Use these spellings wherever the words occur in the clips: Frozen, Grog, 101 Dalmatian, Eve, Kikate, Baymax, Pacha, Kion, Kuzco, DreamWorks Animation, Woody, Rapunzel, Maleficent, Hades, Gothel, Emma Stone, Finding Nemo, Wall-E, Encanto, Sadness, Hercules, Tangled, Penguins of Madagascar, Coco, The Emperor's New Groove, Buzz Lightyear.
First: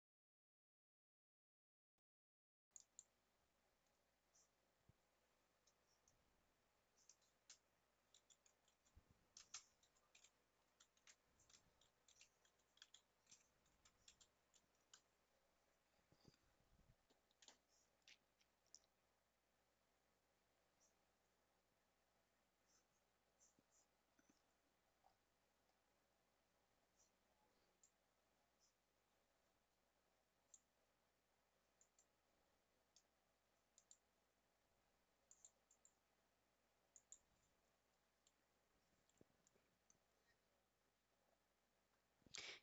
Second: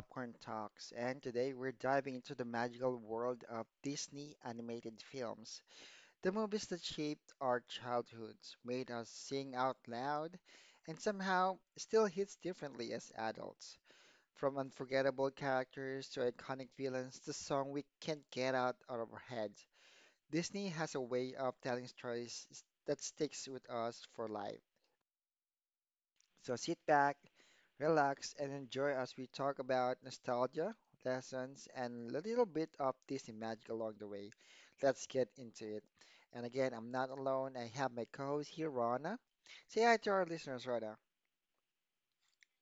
Popcorn Talks, and today we're diving into the magical world of Disney animated films, the movies that shaped our childhoods, made us sing out loud, and somehow still hits differently as adults. From unforgettable characters to iconic villains to song we can't get out of our heads, Disney has a way of telling stories that sticks with us for life. So sit back, relax, and enjoy as we talk about nostalgia, lessons, and a little bit of Disney magic along the way. Let's get into it. And again, I'm not alone. I have my co-host here, Rana. Say hi to our listeners, Rana.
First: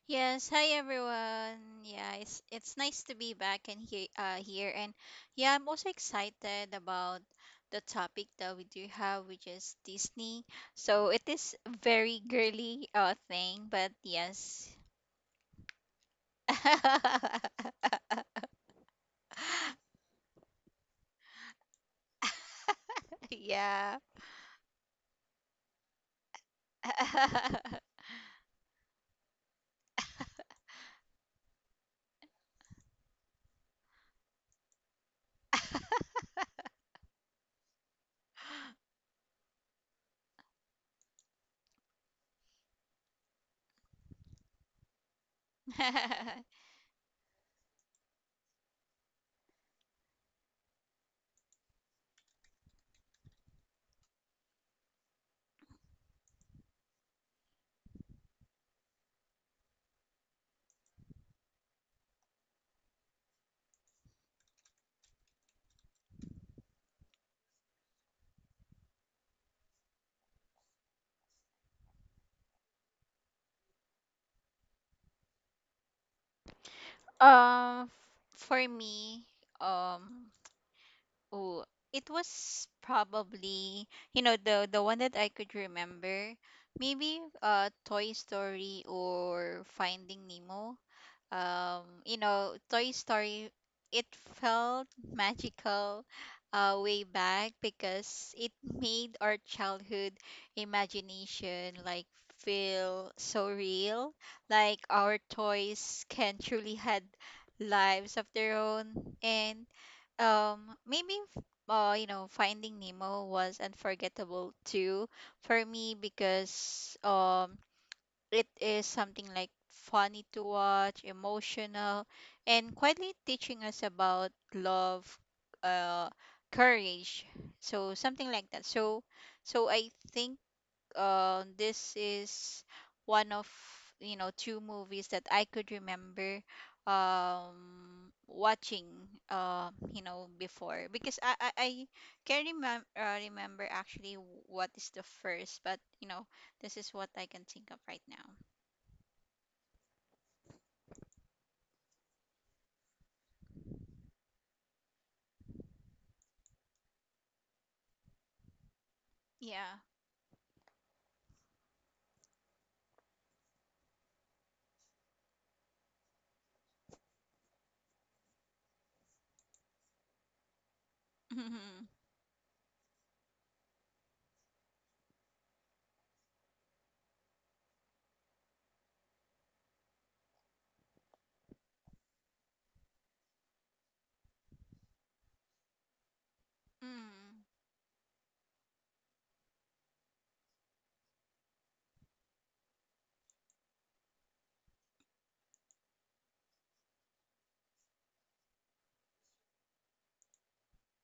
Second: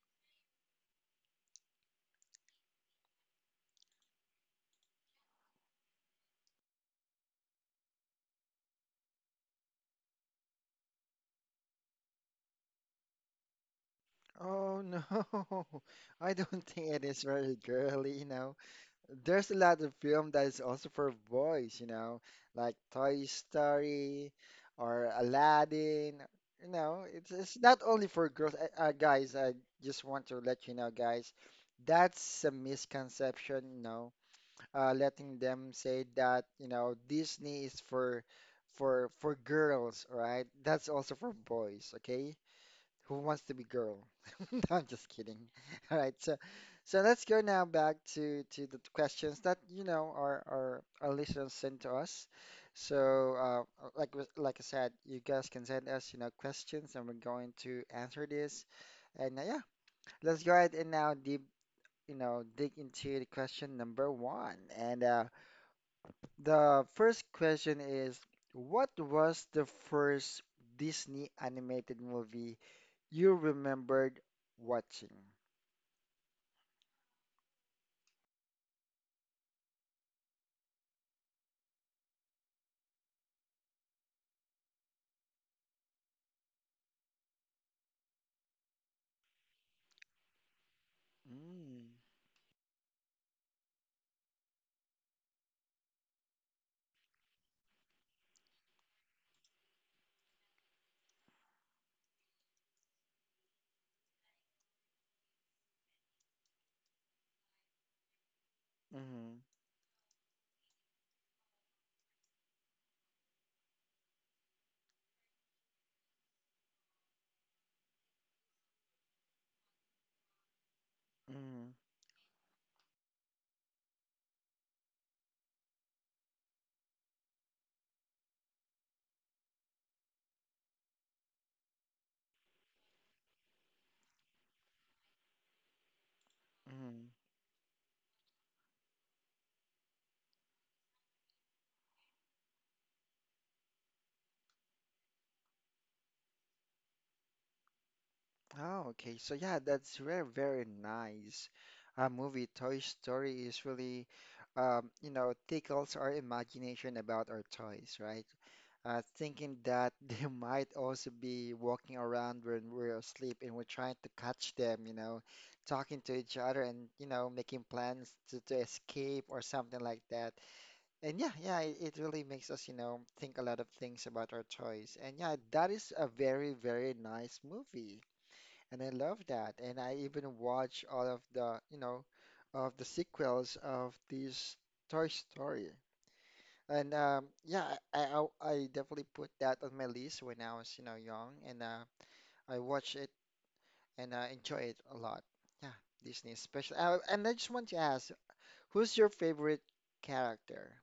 Yes, hi everyone. Yeah, it's nice to be back and here here and yeah, I'm also excited about the topic that we do have, which is Disney. So it is very girly thing, but yes. Oh no, I don't think it is very girly. There's a lot of film that is also for boys, like Toy Yeah. Story or Aladdin. It's not only for girls. Guys, I just want to let you know, guys, that's a misconception, letting them say that, Disney is for girls, right? That's also for boys, okay? Who wants to be girl? No, I'm just kidding. All right, so so let's go now back to the questions that our listeners sent to us. So like like I said, you guys can send us questions, and we're going to answer this. And yeah, let's go ahead and now deep you know dig into the question number one. And the first question is, what was the first Disney animated movie you remembered watching? Um, for me, um, oh, it was probably, the one that I could remember, maybe Toy Story or Finding Nemo, Mm. You know, Toy Story, it felt magical way back because it made our childhood imagination like feel so real. Like our toys can truly had lives of their own. Mm-hmm, And um, maybe, you know, Finding Nemo was unforgettable too for me because it is something like funny to watch, mm-hmm, emotional, and quietly teaching us about love, uh, courage. So something like that. So, so I think this is one of, you know, two movies that I could remember mm-hmm. Watching you know before because I can remember remember actually what is the first, but you know this is what I can think of right now. Oh, okay. So yeah, that's very, very nice. Movie Toy Story is really, tickles our imagination about our toys, right? Yeah. Thinking that they might also be walking around when we're asleep and we're trying to catch them, you know, talking to each other and, you know, making plans to escape or something like that. And yeah, yeah, Mhm. it really makes us, you know, think a lot of things about our toys. And yeah, that is a very, very nice movie. And I love that. And I even watch all of the sequels of this Toy Story. And Mm. Yeah, I definitely put that on my list when I was, you know, young, and I watch it and enjoy it a lot. Yeah, Disney especially. And I just want to ask, who's your favorite character?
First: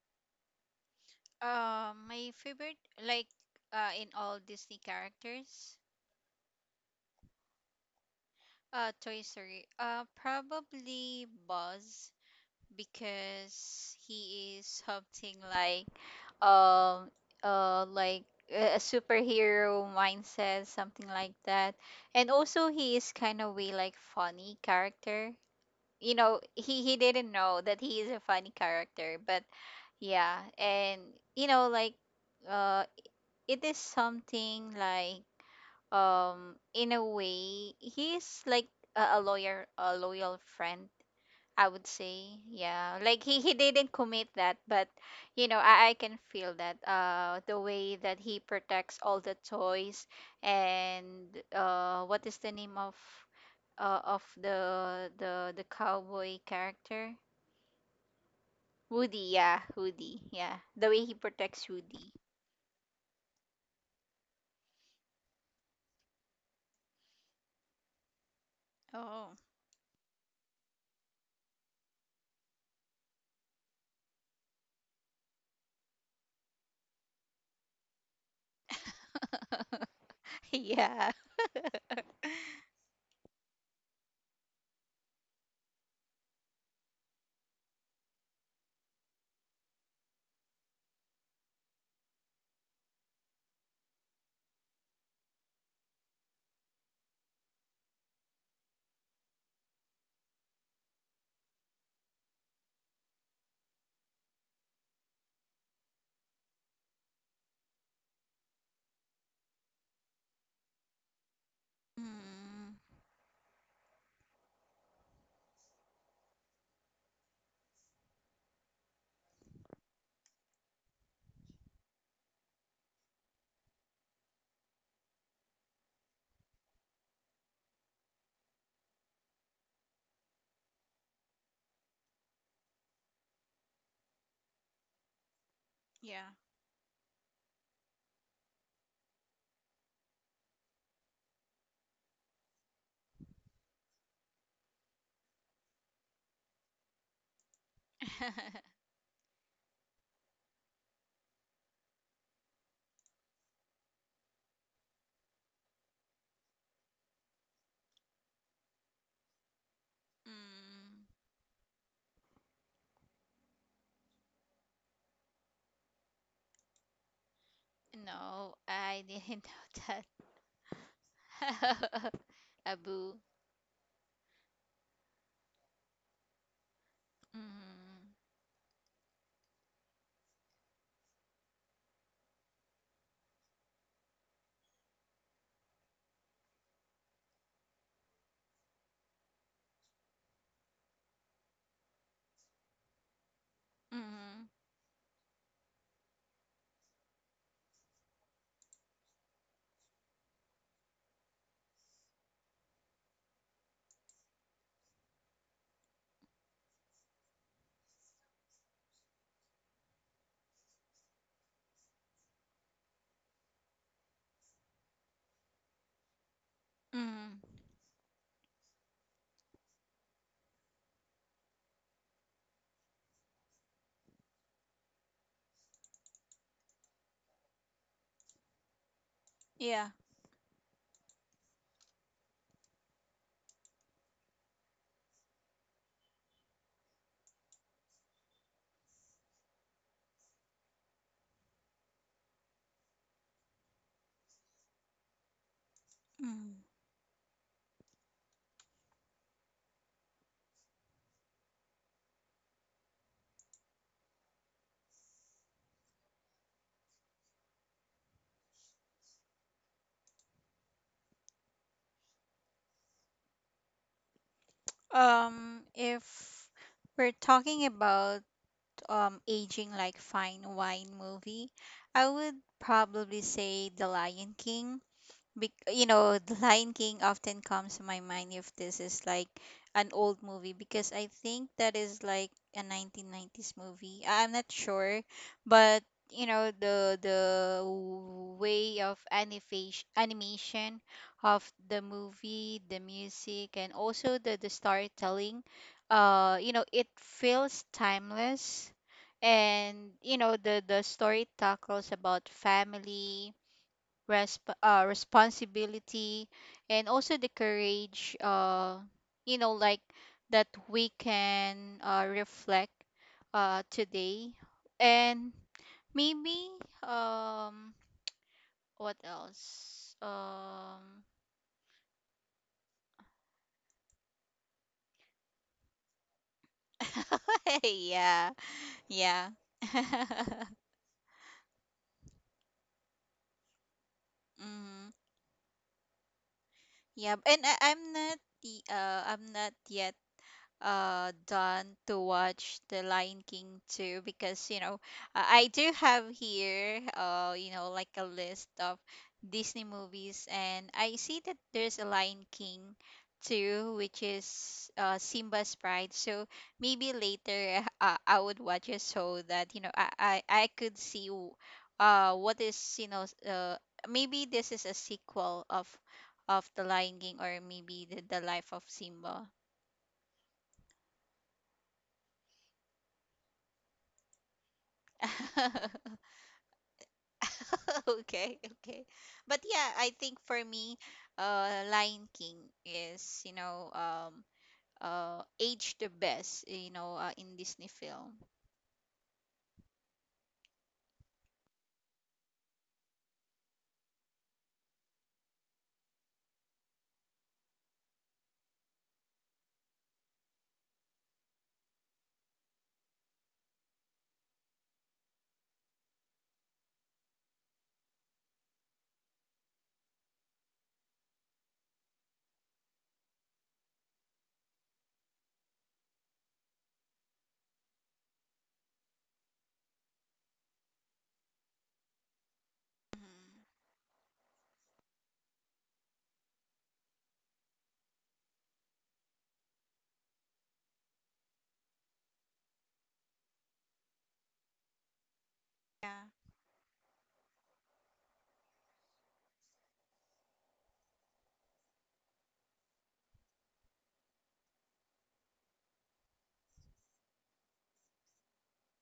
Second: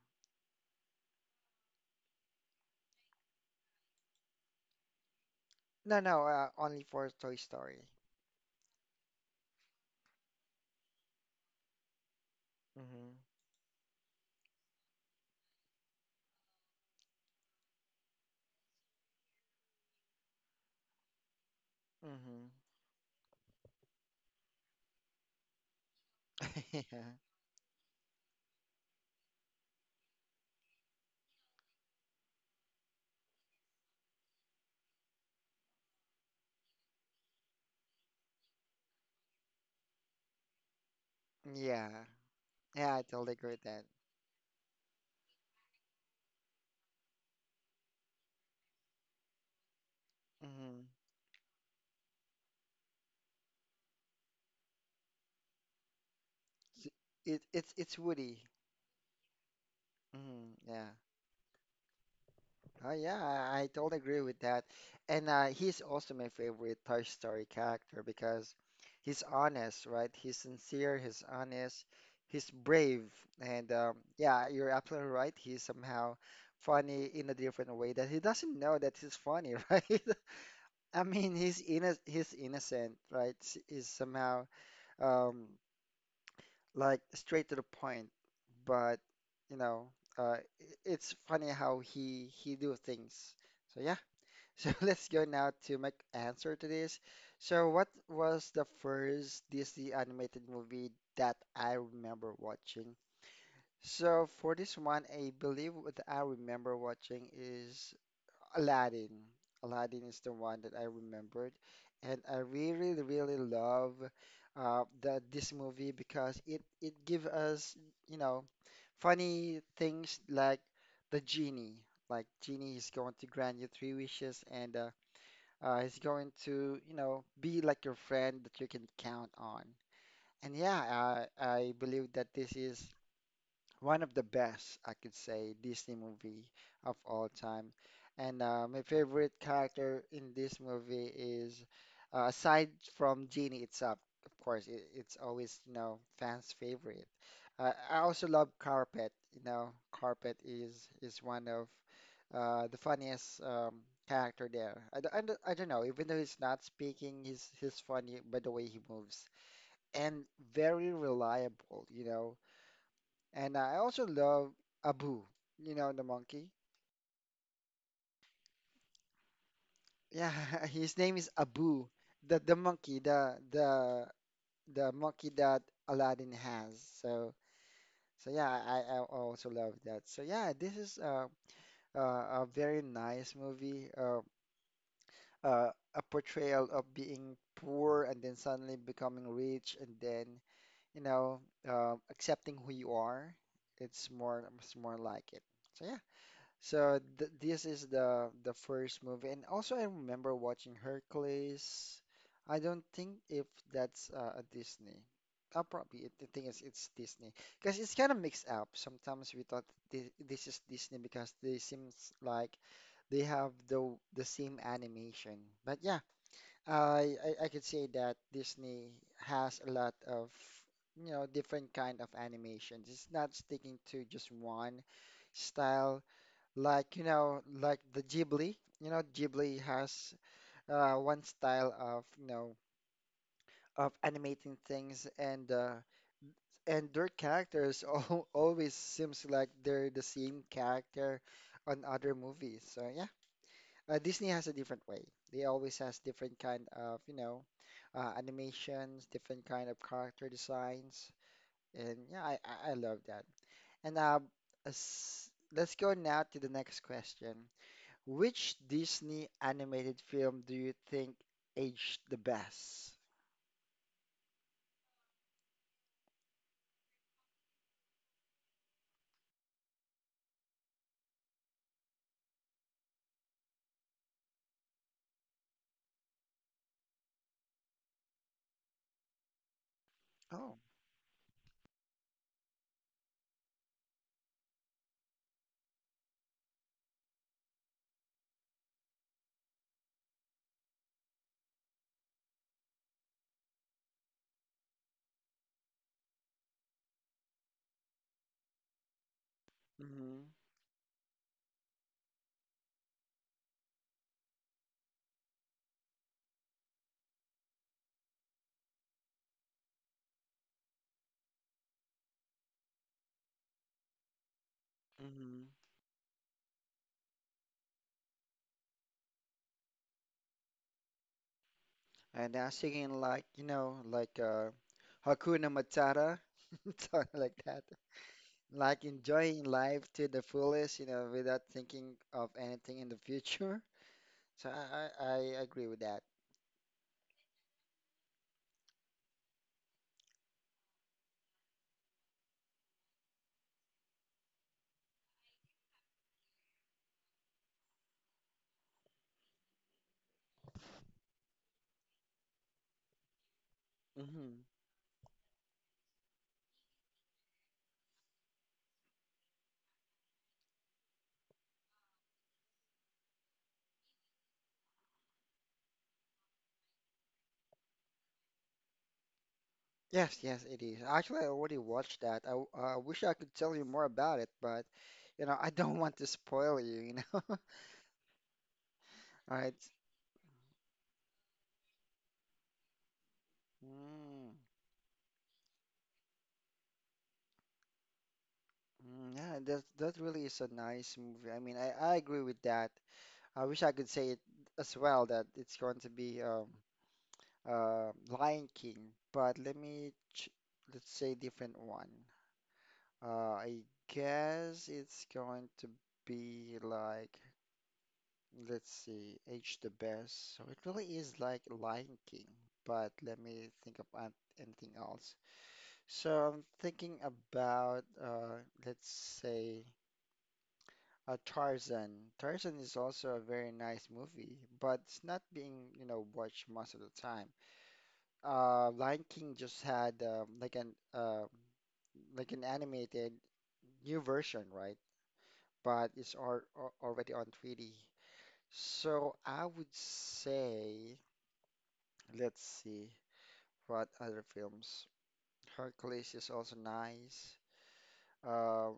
My favorite, like, in all Disney characters, No, no, only for Toy Story. Toy Story, probably Buzz Mm-hmm. because he is something um, like a superhero mindset, something like that, and Mm-hmm. also he is kind of way like funny character. You know, Yeah. he didn't know that he is a funny character, but yeah, and you know, like, uh it is something like, in a way he's like a loyal friend, I would Yeah. say, Yeah, yeah. I Like totally he agree he with that. didn't commit that, but you know, I can feel that the way that he protects all the toys Mm-hmm. and what is the name of the cowboy character? It's Woody. Woody, yeah, Woody. Yeah. Mm-hmm. The Yeah. way he protects Woody. Oh yeah, I totally agree with that. And he's also my favorite Toy Story character because he's Oh. honest, right? He's sincere, he's honest, he's brave, and yeah, you're absolutely right. He's somehow funny in a different way that he doesn't know that he's funny, right? I Yeah. mean, he's inno he's innocent, right? He's somehow um, like straight to the point, but you know, uh, i- it's funny how he do things. So yeah. So let's go now to my answer to this. So what was the first Disney animated movie that I remember watching? So for this one, I believe what I remember watching is Aladdin. Aladdin is the one that I remembered, and I Mm, really, really love the this movie because it give us, you know, funny things like the genie. Like genie is going to grant you three wishes and he's going to, you know, be like your friend that you can count on. And yeah, I believe that this is one of the best, I could say, Disney yeah. movie of all time. And my favorite character in this movie is, aside from Genie itself, of course, it's always, you know, fans' favorite. I also love Carpet. Carpet is one of the funniest character there. I don't know, even though he's not speaking, he's funny by the way he moves and very Mm, reliable. And I also love Abu, the monkey. no, I didn't know that. Yeah, his name is Abu, the monkey, Abu. the monkey that Aladdin has. So Mm-hmm. so yeah, I also love that. So yeah, this is a very nice movie. Uh, a portrayal of being poor and then suddenly becoming rich and then you know accepting who you are. It's Mm. more it's more like it. So yeah. So th this is the first movie, and also I remember watching Hercules. I don't think if that's a Disney. Probably the thing is it's Disney because it's kind of mixed up. Sometimes we thought this is Disney because they seems like they have the same animation. But yeah, I, Mm, I I could say that Disney has a lot of different kind of animations. It's not sticking to just one style. Like the Ghibli. Ghibli yeah. has one style of animating things, and and their characters al always seems like they're the same character on other movies. So Disney has a different way. They always has different kind Mm. of, animations, different kind of character designs, and yeah, I love that. And uh, as, let's go now to the next question. Which Disney animated film do you think aged the best? If we're talking about aging like fine wine movie, I would probably say The Lion King. Bec You know, The Lion King often comes to my mind if this is like an old Oh, movie because I think that is like a 1990s movie. I- I'm not sure, but you know the way of animation of the movie, the music, and also the storytelling. You know, it feels timeless, and mm-hmm, you know the story tackles about family, responsibility, and also the courage, you know, like that we can, reflect today. And mm-hmm. maybe, um what else? And now singing like, Hakuna Matata, something like that. Yeah. Like Yeah. enjoying life to the fullest, without thinking of anything in the future. So Hmm. I agree with that. Yeah. And I'm not yet done to watch The Lion King too because you know I do have here you know like a list of Disney movies, and I see that there's a Lion King too, which Hmm. is Simba's Pride. So maybe later I would watch it so that you know I could see what is, you know, uh maybe this is a sequel of the Lion King, or maybe the life of Simba. Yes, yes, it is. Actually, I already watched that. I wish I could tell you more about it, but I don't want to spoil you, you know. All Okay, okay. But right. yeah, I think for me, Lion King is, you know, Mm, aged the best, you know, in Disney film. mm, yeah, that really is a nice movie. I mean, I agree with that. I wish I could say it as well that it's going to be Lion King, but let me ch let's say different one. Uh, I guess it's going to be like, let's see, H the Best. So it really is like Lion King, but let me think of anything else. So I'm thinking about, let's say, Tarzan. Tarzan is also a very nice movie, but it's not being, watched most of the time. Lion King just had like an animated new version, right? But Yeah. it's already on 3D. So I would say, let's see what other films. Hercules is also nice. Uh,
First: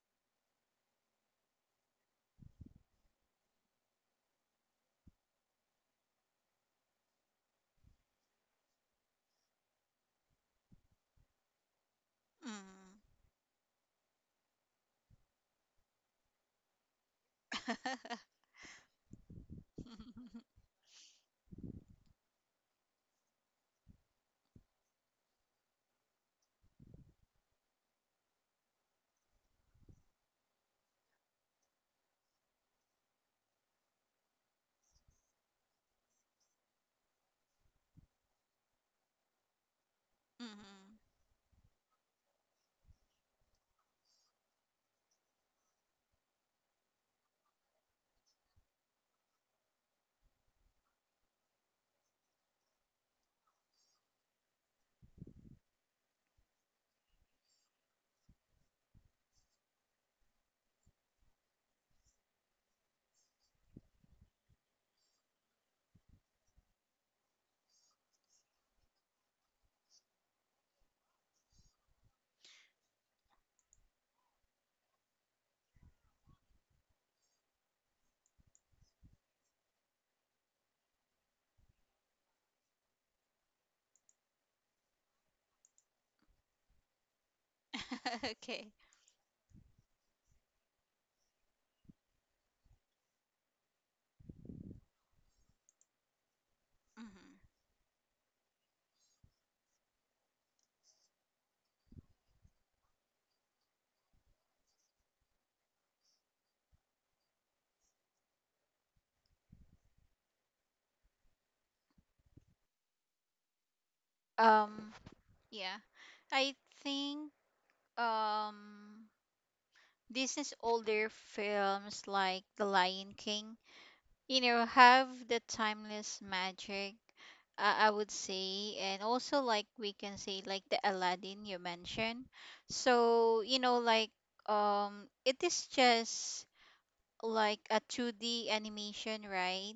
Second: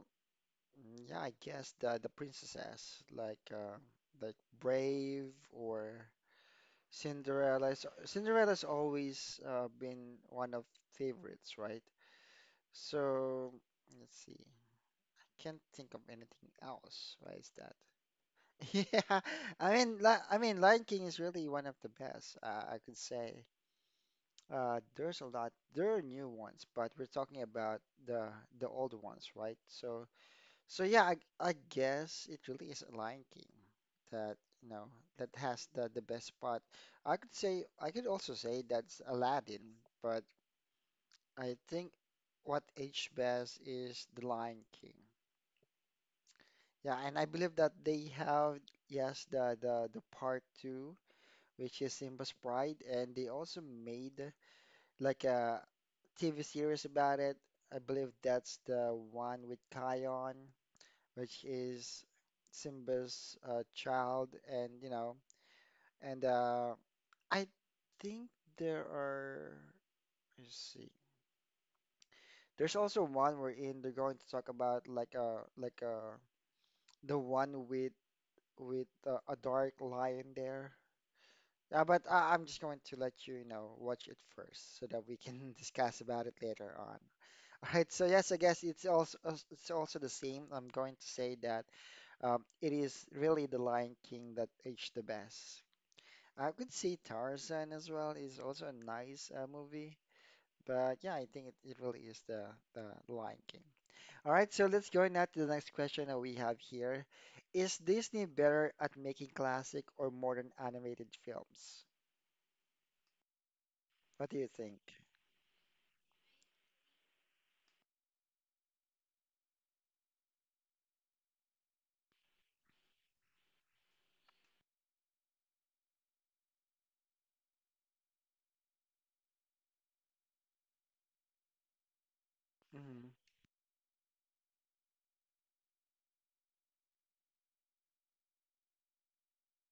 yeah, I guess the princesses like like Brave or Cinderella. Cinderella's always been one of favorites, right? So let's see. Can't think of anything else. Why is that? Mm. Yeah, I mean, I mean, Lion King is really one of the best, I could say. There's a lot. There are new ones, but we're talking about the the old ones, right? So, yeah, I guess it really is Lion King that you know that has the best part. I could also say that's Aladdin, but Mhm. I think what aged best is the Lion King. Yeah, and I believe that they have, yes, the part two, which is Simba's Pride, and they also made like a TV series about it. I believe that's the one with Kion, which is Simba's child, and and uh, I think there are. Let's see. There's also one wherein they're going to talk about the one with a dark lion there. Yeah, but I'm just going to let you watch it first so that we can discuss about it later on. All right, so yes, I guess Okay. it's also the same. I'm going to say that it is really The Lion King that aged the best. I could say Mhm. Tarzan as well is also a nice movie, but yeah, I think it really is the Lion King. All right, so let's go now to the next question that we have here. Is Disney better at making classic or modern animated films? What do you think? Um, yeah. I think, um Disney's older films like The Lion King, you know, have the timeless magic, I would say, and also, like, we can say like the Aladdin you mentioned. Mhm. So, you know, like, it is just like a 2D animation, right?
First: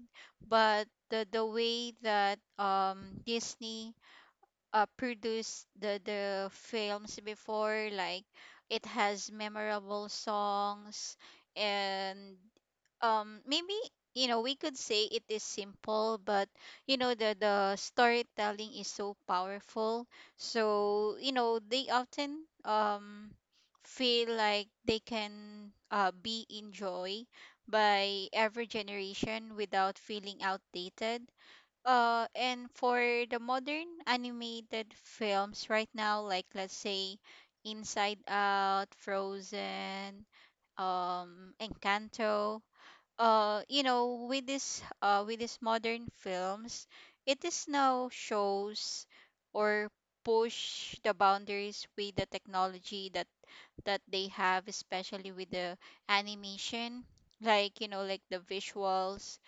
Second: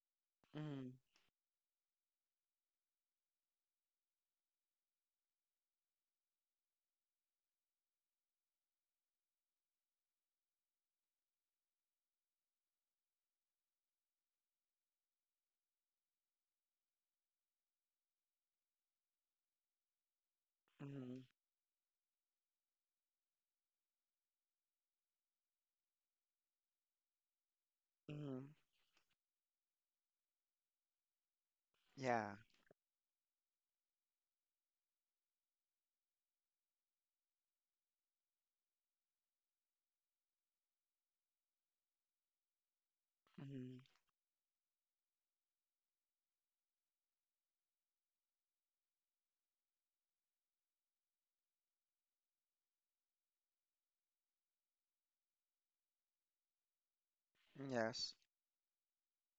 But Mhm. The way that, Disney produced the films before, like, it has memorable songs and, maybe, you know, we could say it is simple, but you know the storytelling is so powerful, so, Mhm. you know, they often, um feel like they can, be enjoyed by Mhm. every generation without feeling outdated. Uh, Yeah. and for the modern animated films right now, like, let's say Inside Out, Frozen, Encanto, you Mhm. know, with this with these modern films, it is now shows or push the boundaries with the technology that they have, especially with the animation, like, you know, like Yes. the visuals,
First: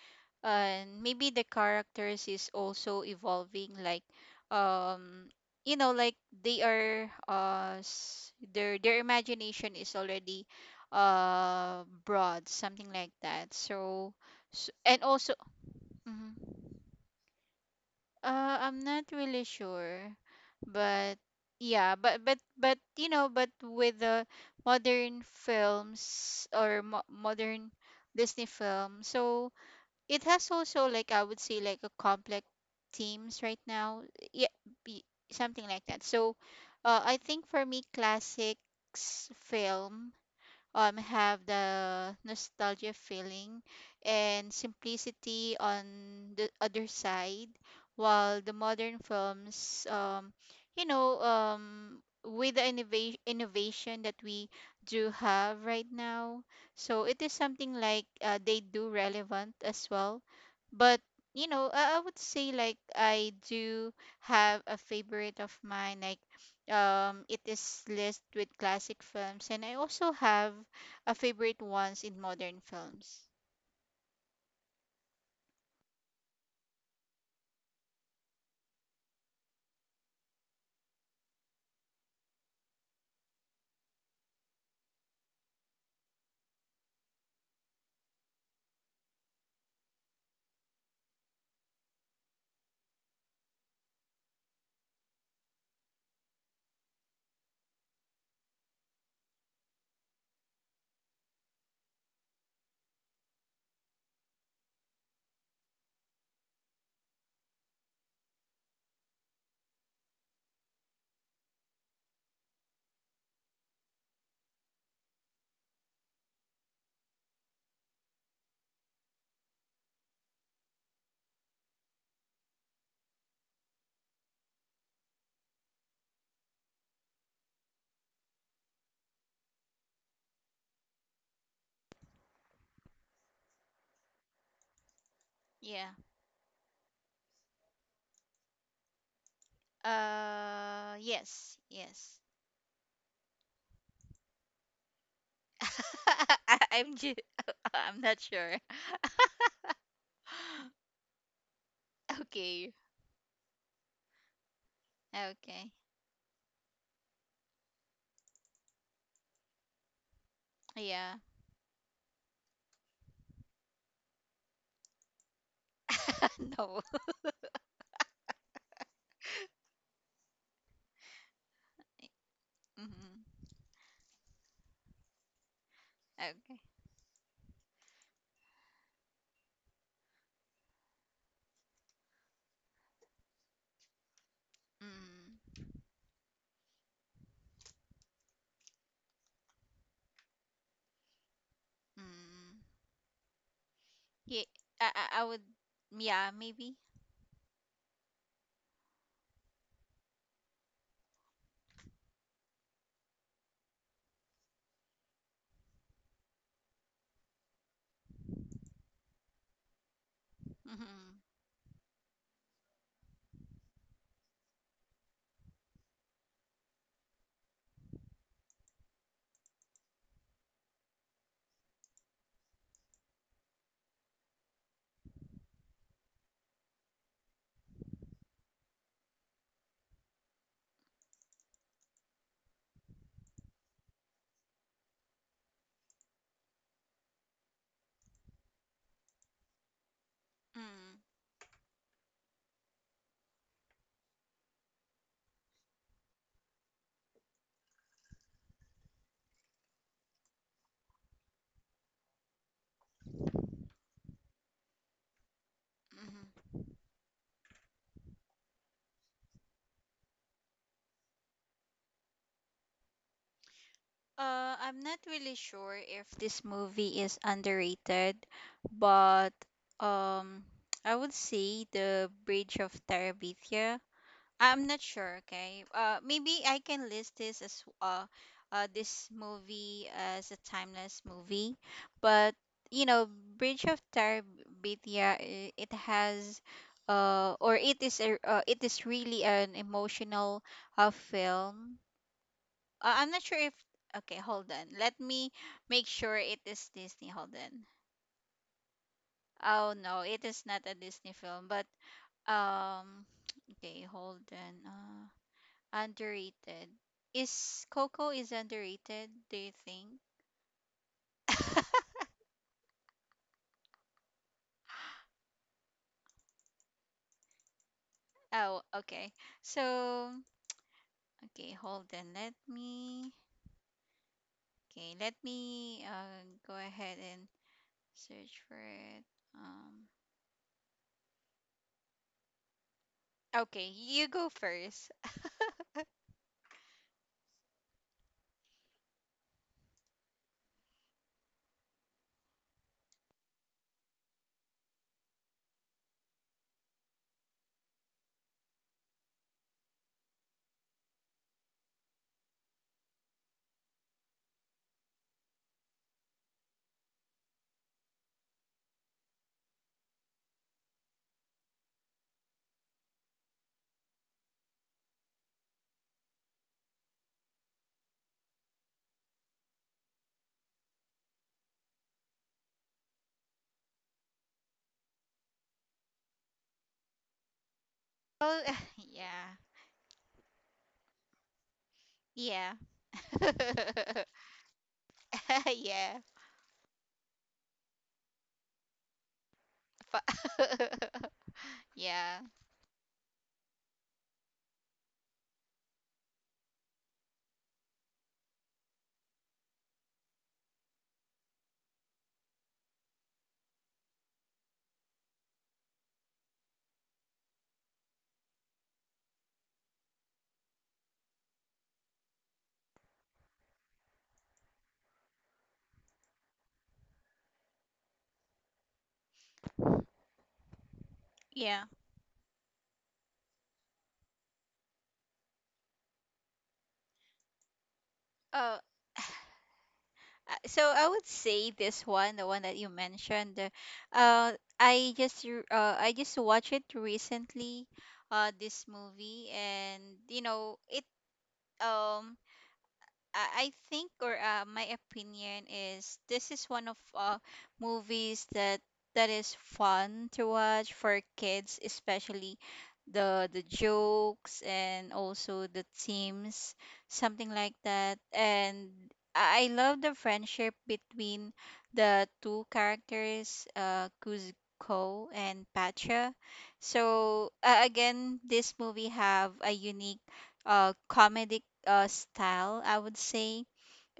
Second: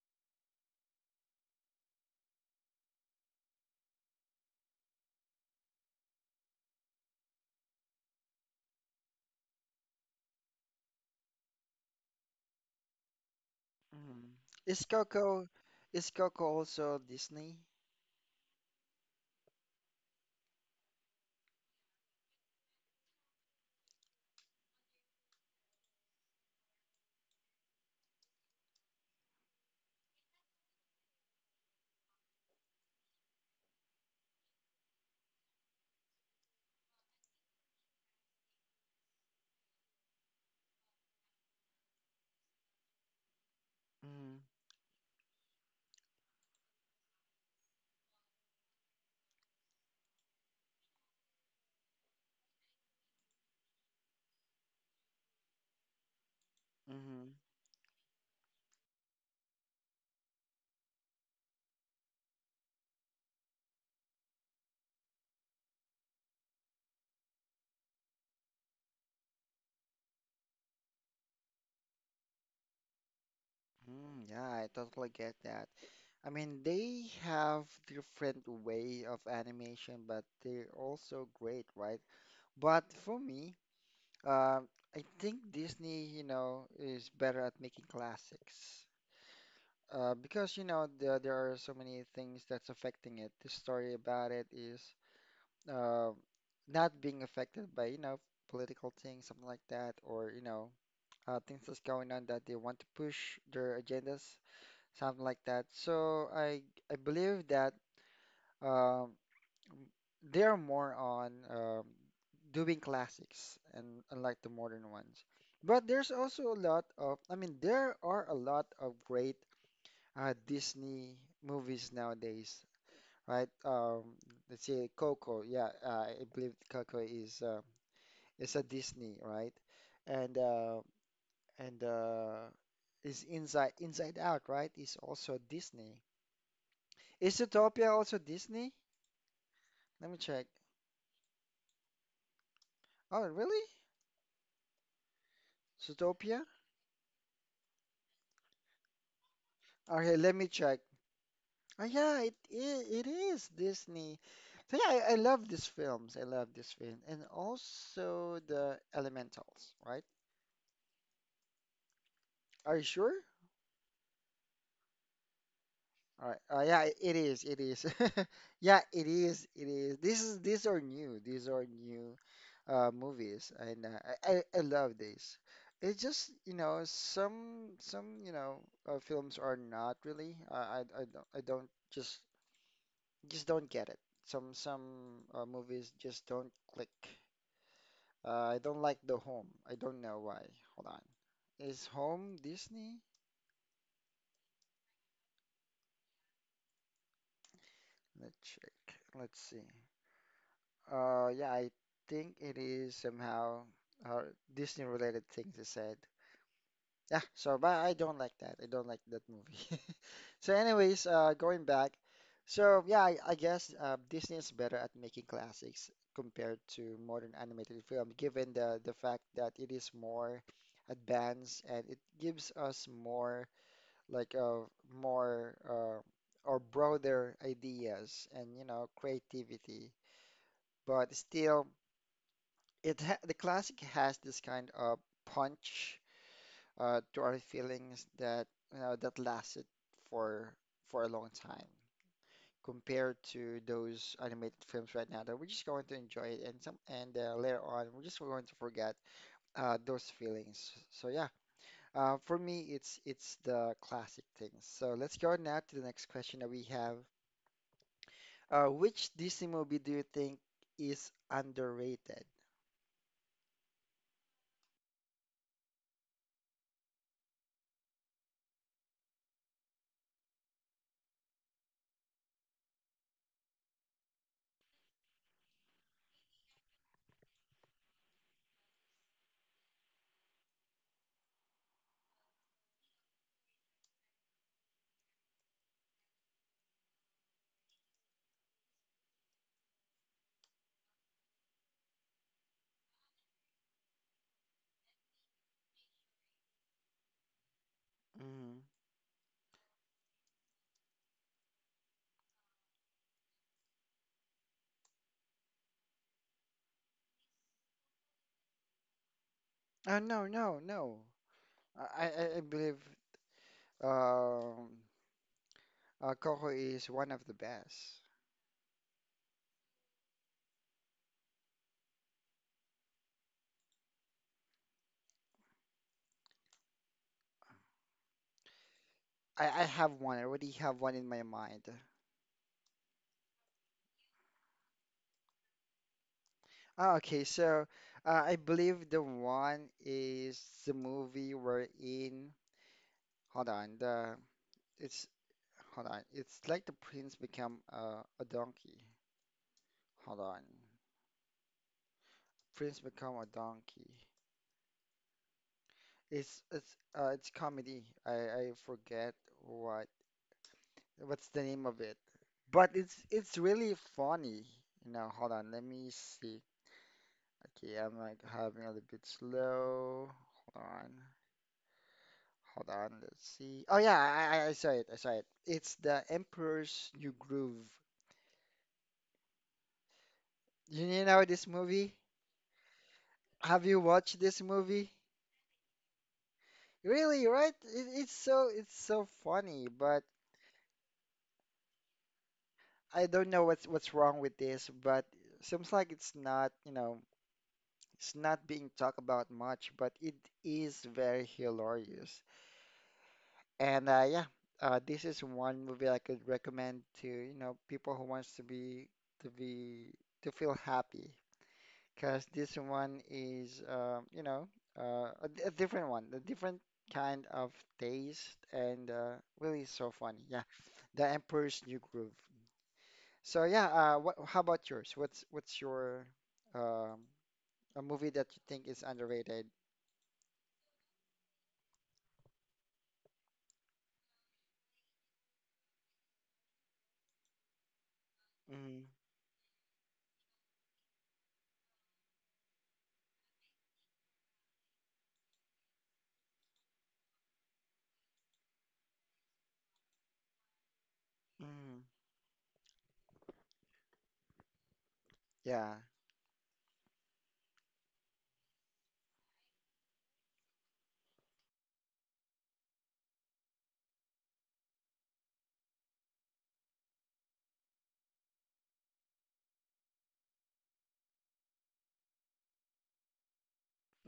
and maybe the characters is also evolving, like, um you know, like, they are their imagination is already broad, something like that. So, Mhm. s Is and also Coco is mhm. Coco also Disney? Uh, I'm not really sure, but yeah. But you know, but with the modern films, or mo modern Disney film, so it has also, like, I would say like a complex themes right now. Yeah, be something like that. So, I think for me, classics film, have the nostalgia feeling Mhm. and simplicity on the other side, while the modern films, you know, with the innovation that we do have right now, so it is Mhm. something like, they do relevant as well. But you know, I would say like I do have a favorite of mine, like, it is list with classic films, and I also have a favorite ones in modern films. Mm, yeah, I totally get that. I mean, they have different way of animation, but they're also great, right? But for me, uh, I think Disney, is better at making classics. Because there are so many things that's affecting it. The story about it is uh, not being affected by political things, something like that, or things that's going on that they want to push their agendas, something like that. So I believe that um, they're more on doing classics and unlike the modern ones. But there's also a lot of, I mean, there are a lot of great Disney movies nowadays, right? Let's say Coco. Yeah, I believe Coco is a Disney, right? And uh, and is Inside Out, right? Is also Disney. Yeah. Is Zootopia also Disney? Let me check. Uh, yes, yes. Oh, really? Zootopia? I, I'm just, I'm not sure. Okay, let me check. Oh, yeah, it Okay. is Disney. So yeah, I love these films. Okay. I love this film, and also the Elementals, right? Yeah. Are you sure? All right. Yeah, it No. is. It is. Yeah, it is. It is. This is These are new. These are new movies, Hmm. and I love this. It's just Okay. some films are not really. I don't just don't get it. Some movies Mm. just don't click. I don't like the home. I don't know why. Hold on. Is home Mm. Disney? Yeah. I would. Yeah. Maybe. Let's check. Let's see. Yeah, I think it is somehow uh, Disney-related thing to said. Yeah, so but I don't like that. I don't like that movie. So, anyways, Mm-hmm. going back. So yeah, I guess Disney is better at making classics compared to modern animated film, given the fact that it is more advanced and it gives us more like more or broader ideas and creativity but still it ha the classic has this kind of punch to our feelings that that lasted for for a Mm. long time compared to those animated films right now that we're just going to enjoy it and later on we're just going to forget those feelings. So yeah, for me it's the classic things. So let's go now to the next question that we Mm-hmm. have. Which Disney movie do you think is underrated? I'm not really sure if this movie is underrated, but, um, I would say The Bridge of Terabithia. I'm not sure, okay? Maybe I can list this as this movie as a timeless movie, but you know, Bridge of Terabithia, it has, or it is a, it is really an emotional, film. Uh, I'm not sure if. Okay, hold on. Let me make sure it is Disney. Hold on. Mm. Oh no, it is not a Disney film, but um. Okay, hold on. Underrated. Is Coco is underrated? Do you Oh think? no no no. I, I I believe um, Coco is one of the best. Oh, okay. So, okay, hold on. Let me. Okay, let me go ahead and search for it. I have Um. one. I already have one in my mind. Okay, you go first. Okay, so I believe the one is the movie we're in. Hold on, the it's hold on. It's like the prince become a donkey. Hold on, prince become a donkey. It's comedy. I forget what what's the name of it? But it's really funny. You know, hold on, let me see. Okay, I'm like having a little bit slow. Hold on, hold on, let's see. Oh yeah, I saw it, I saw it. It's the Emperor's New Groove. Oh, You know this movie? yeah, yeah. Have you watched this movie? Yeah. Really, right? It's so funny, but Fa- yeah. I don't know what's wrong with this, but seems like it's not, you know. It's not being talked about much, but it is very hilarious. And this is one movie I could recommend to, you know, people who wants to be to be to feel happy because this one is, a different one, a different kind of taste, and really so funny. Yeah, The Emperor's New Yeah. Groove. So yeah, how about yours? What's your um, a movie that you Oh, think is underrated? so I would say this one, the one that you mentioned. Uh, I just I just watched it recently. This Mhm. movie, and you know it. Um, I think, or my opinion is, this is one of movies that is fun to watch for kids, Mm, especially the jokes and also yeah. the themes, something like that. And I love the friendship between the two characters, Kuzco and Pacha. So, again, this movie have a unique, comedic, style, I would say.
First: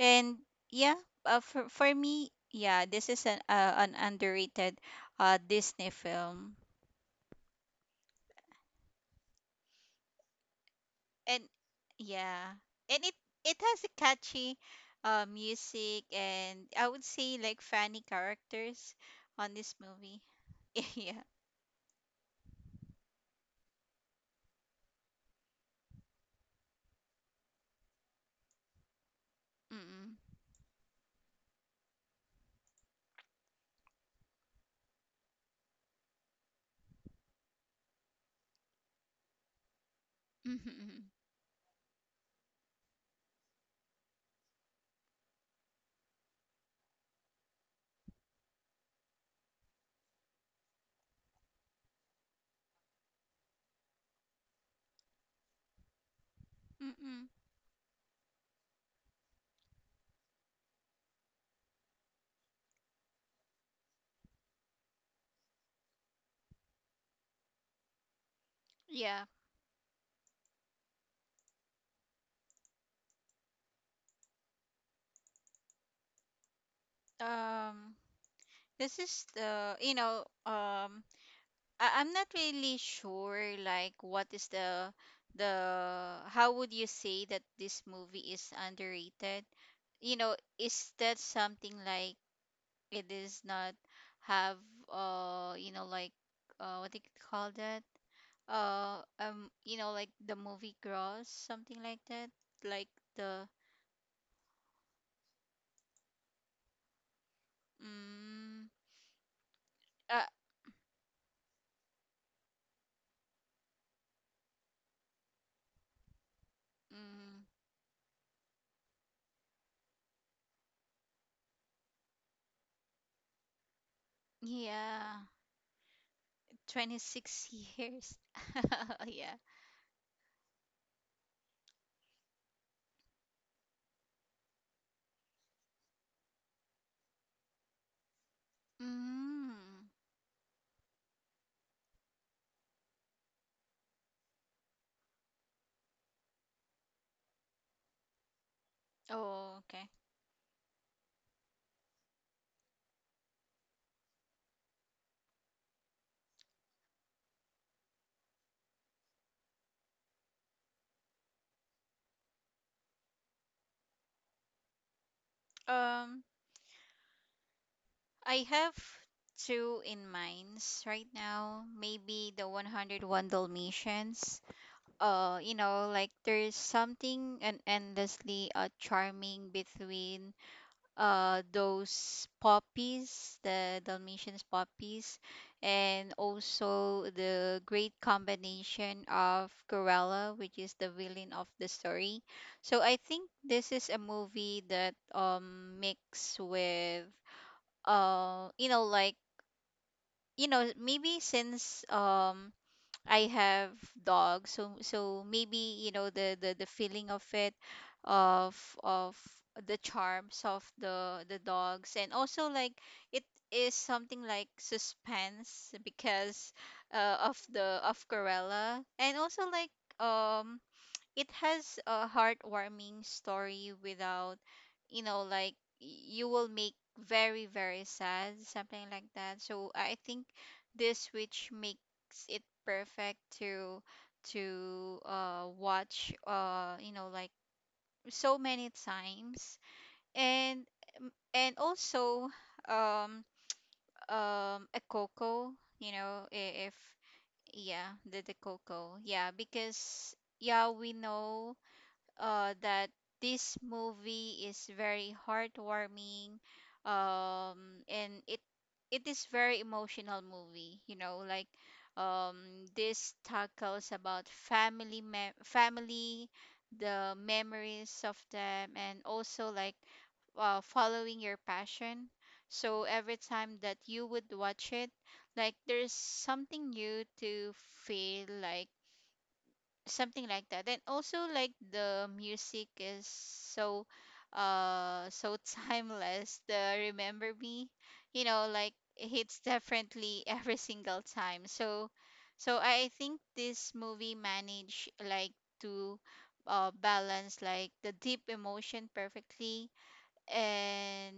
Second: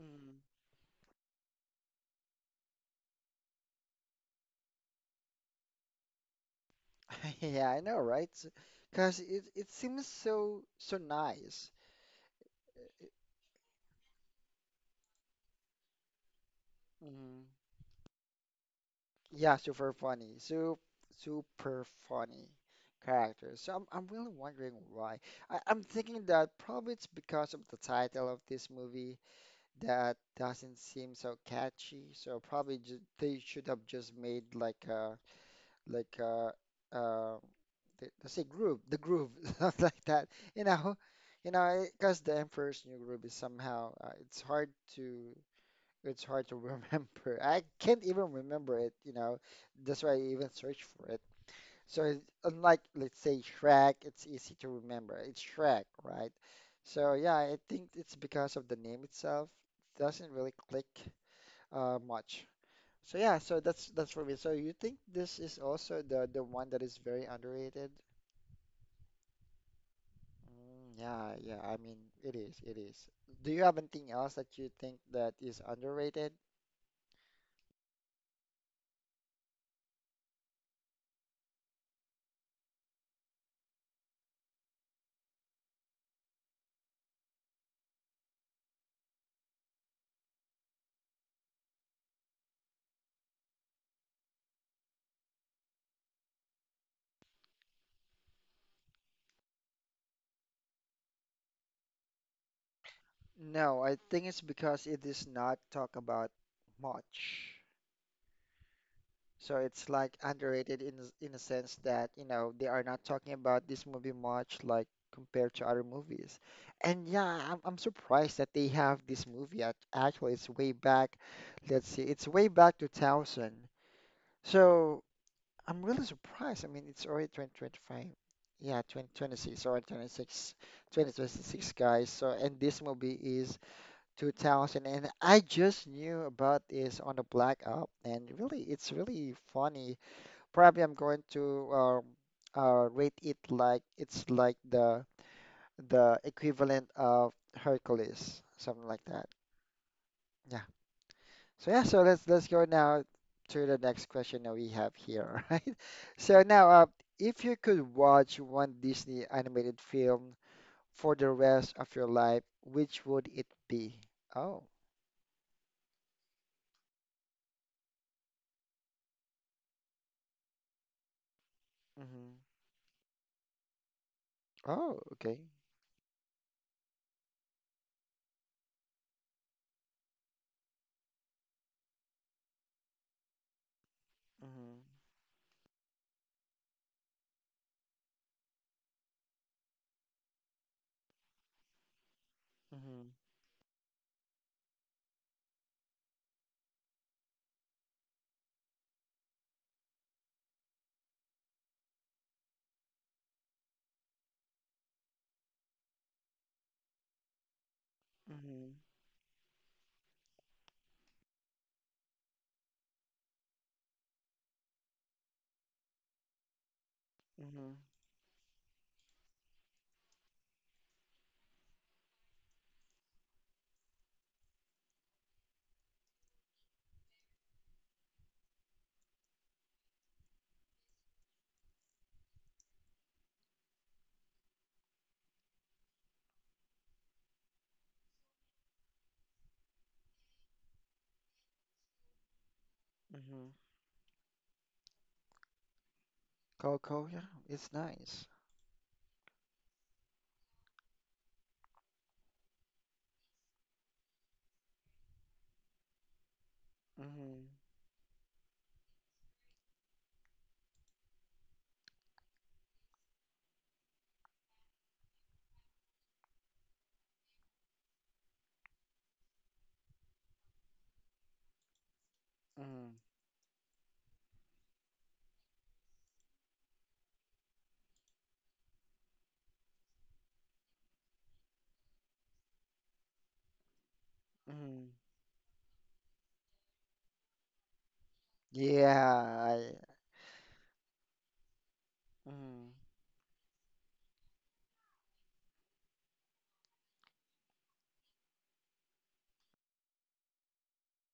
Mm. yeah, for me, yeah, this is an underrated, Disney film. Yeah, I know, right? Because it seems so so And nice. yeah, and It- it has a catchy, music, and I would say Mm. like funny characters on Yeah, this super movie. funny. So Yeah. super funny characters. So I'm really wondering why. I'm thinking that probably it's because of the title of this movie Mm-mm. that doesn't seem so catchy. So probably ju they should have just made like a like uh, uh, let's say groove, the groove, something like that. You know, Mm-mm. you know, because the Emperor's New Groove is somehow to it's hard to remember. I can't even remember it. You know, that's why I even search for it. So unlike let's say Shrek, it's easy to remember. It's Shrek, right? So Mm-mm. yeah, I think it's because of the name itself. Doesn't really click much. So yeah, so that's for me. So you think this is also the one that is very underrated? Yeah. Mm, yeah, yeah. I mean, it is, it is. Do you have anything else that you think that is underrated? Um, this is the, you know, I- I'm not really sure like what is the how would you say that this movie is underrated? You know, is that something like it is not have, you know, like, what do you call that? Uh, you know, like, the movie gross, something like that, like, the No, I think it's because it is not talked about much. mm So it's like uh underrated in in a sense that, you know, they are not talking about this movie much like compared to other movies. And yeah, mm, I'm surprised that they have this movie. Actually, it's way back. Let's see. It's way back 2000. So, yeah. I'm really surprised. I mean, it's already 26 2025. years. Yeah, Yeah. 2026 or 26, 2026 guys. So, and this movie is 2000 and I just knew about this on the Black Up and really it's really Mm. funny probably I'm going to rate it like it's like the equivalent of Hercules, something like that. Oh, okay. Yeah. So yeah, so let's go now to the next question that we have here, right? So now, if you could watch one Disney animated film for the rest of your life, which would it be? Oh. Um, I have two in minds right now. Maybe Hmm. the 101 Dalmatians. Oh, okay. Like there's something an endlessly charming between those poppies, the dalmatians Hmm. poppies, and also the great combination of Cruella, which is the villain of the story. So I Hmm. think this is a movie that mix with. uh you know like Maybe since I have dogs, so maybe, the the feeling of it, of Hmm. of the charms of the dogs, and also like it is something like suspense because, of Hmm. the of Corella, and also like, um it has a heartwarming story without, you know like you will make very very sad, something like that. So I think this, which makes it perfect to watch, so many times. And and also, um Hmm. A coco, you know, if. Coco, yeah, it's Yeah, the nice. Coco, yeah. Because yeah, we know, that this movie is very heartwarming. Mhm. um, and it is very emotional movie, you know, like. um, this tackles about family, family, the memories of them, and also like following your passion. So Mm. every time that you would watch it, like there's something new to feel, like something like that. And also, like, the music is so Mm. So timeless, the remember me, you know, like it hits Yeah, I. differently every single time. So Mm. I think this movie managed, like, to balance, like, the deep emotion perfectly. And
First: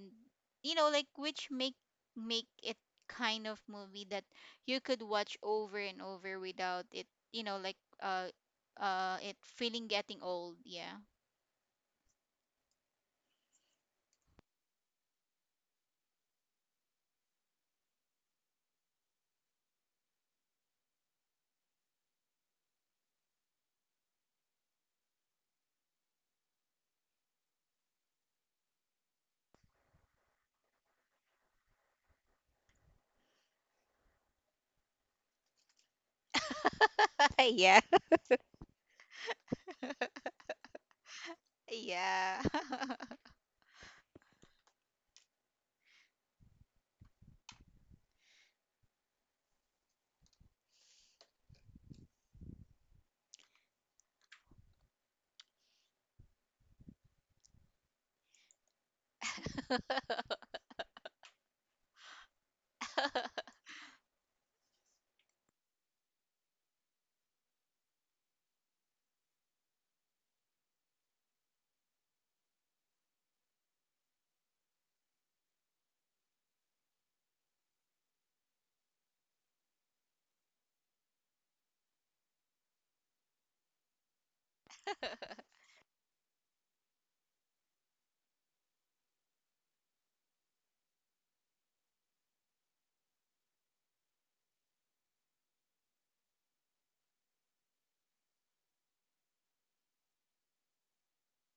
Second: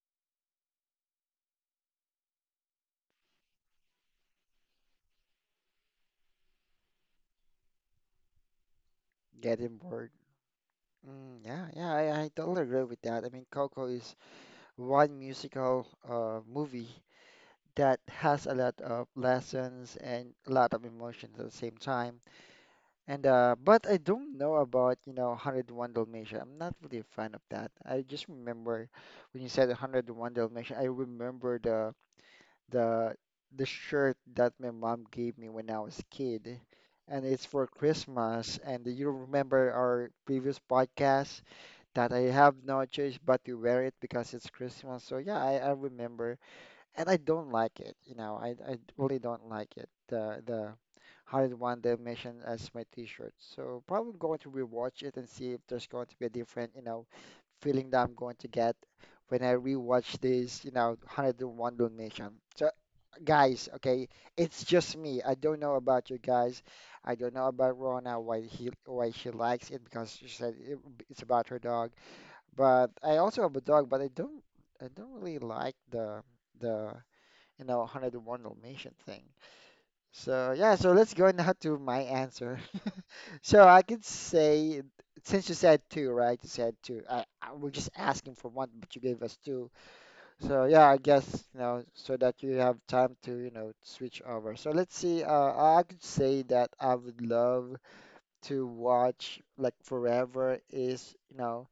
you know, like which make it kind of movie that you could watch over and over without it, you know, like uh it Getting feeling bored. getting old. Yeah. Mm, yeah, yeah, I totally agree with that. I mean, Coco is one musical movie that has a lot of lessons and a lot of emotions at the same time. And but I don't know about, you know, 101 Dalmatian. I'm not really a fan of that. I just remember when you said 101 Dalmatian, I remember the the shirt that my mom gave me when I was a kid, and it's for Yeah. Christmas. And do you remember our previous podcast that I have Yeah. no choice but to wear it because it's Christmas? So yeah, I remember and I don't like it. You know, I really don't like it. The 101 Dalmatian as my T-shirt. So probably going to rewatch it and see if there's going to be a different, you know, feeling that I'm going to get when I rewatch this, you know, 101 Dalmatian. So guys, okay, it's just me. I don't know about you guys. I don't know about Rona why he why she likes it because she said it's about her dog. But I also have a dog, but I don't really like the you know, 101 Dalmatian thing. So yeah, so let's go now to my answer. So I could say, since you said two, right? You said two. I we're just asking for one, but you gave us two. So yeah, I guess you know, so that you have time to you know switch over. So let's see. I could say that I would love to watch like forever is you know,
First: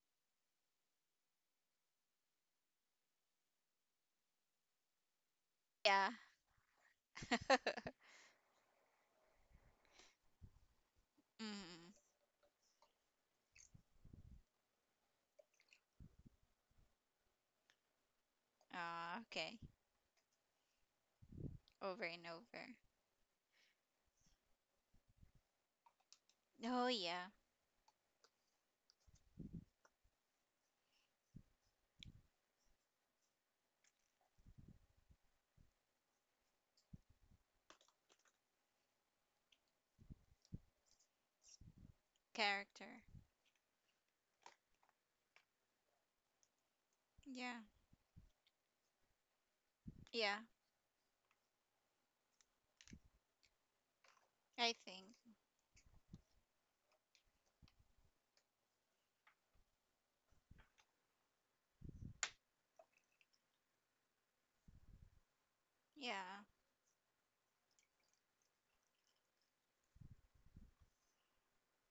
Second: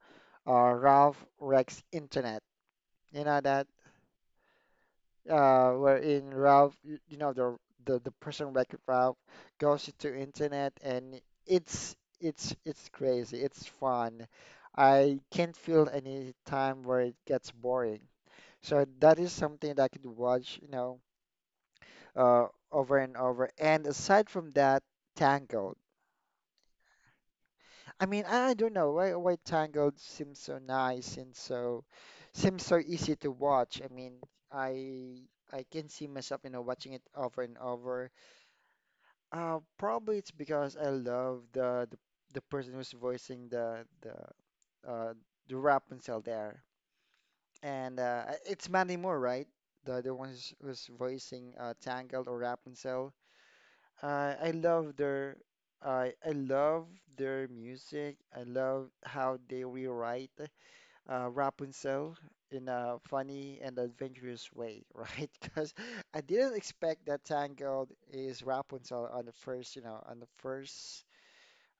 Ralph Rex Internet. You know that Yeah. wherein Ralph, you know, the the person Wreck-It Ralph goes into internet and Mm. It's crazy. It's fun. I can't feel any time where it gets boring. So Ah, that is okay. something that I could watch, you know, Over and over. over and over. And aside from that, Tangled. Oh yeah. I mean, I don't know why Tangled seems so nice and so seems so easy to watch. I mean, I I can see myself, you know, watching it over and over. Probably it's because I love the person who's Character. voicing uh, the Rapunzel there, Yeah. and it's Mandy Moore, right? The one Yeah, who's, who's voicing Tangled or Rapunzel. Uh, I I love think. their I love their music. I love how they rewrite Rapunzel in a funny and adventurous way, right? Because I Yeah. didn't expect that Tangled is Rapunzel on the first, you know, on the first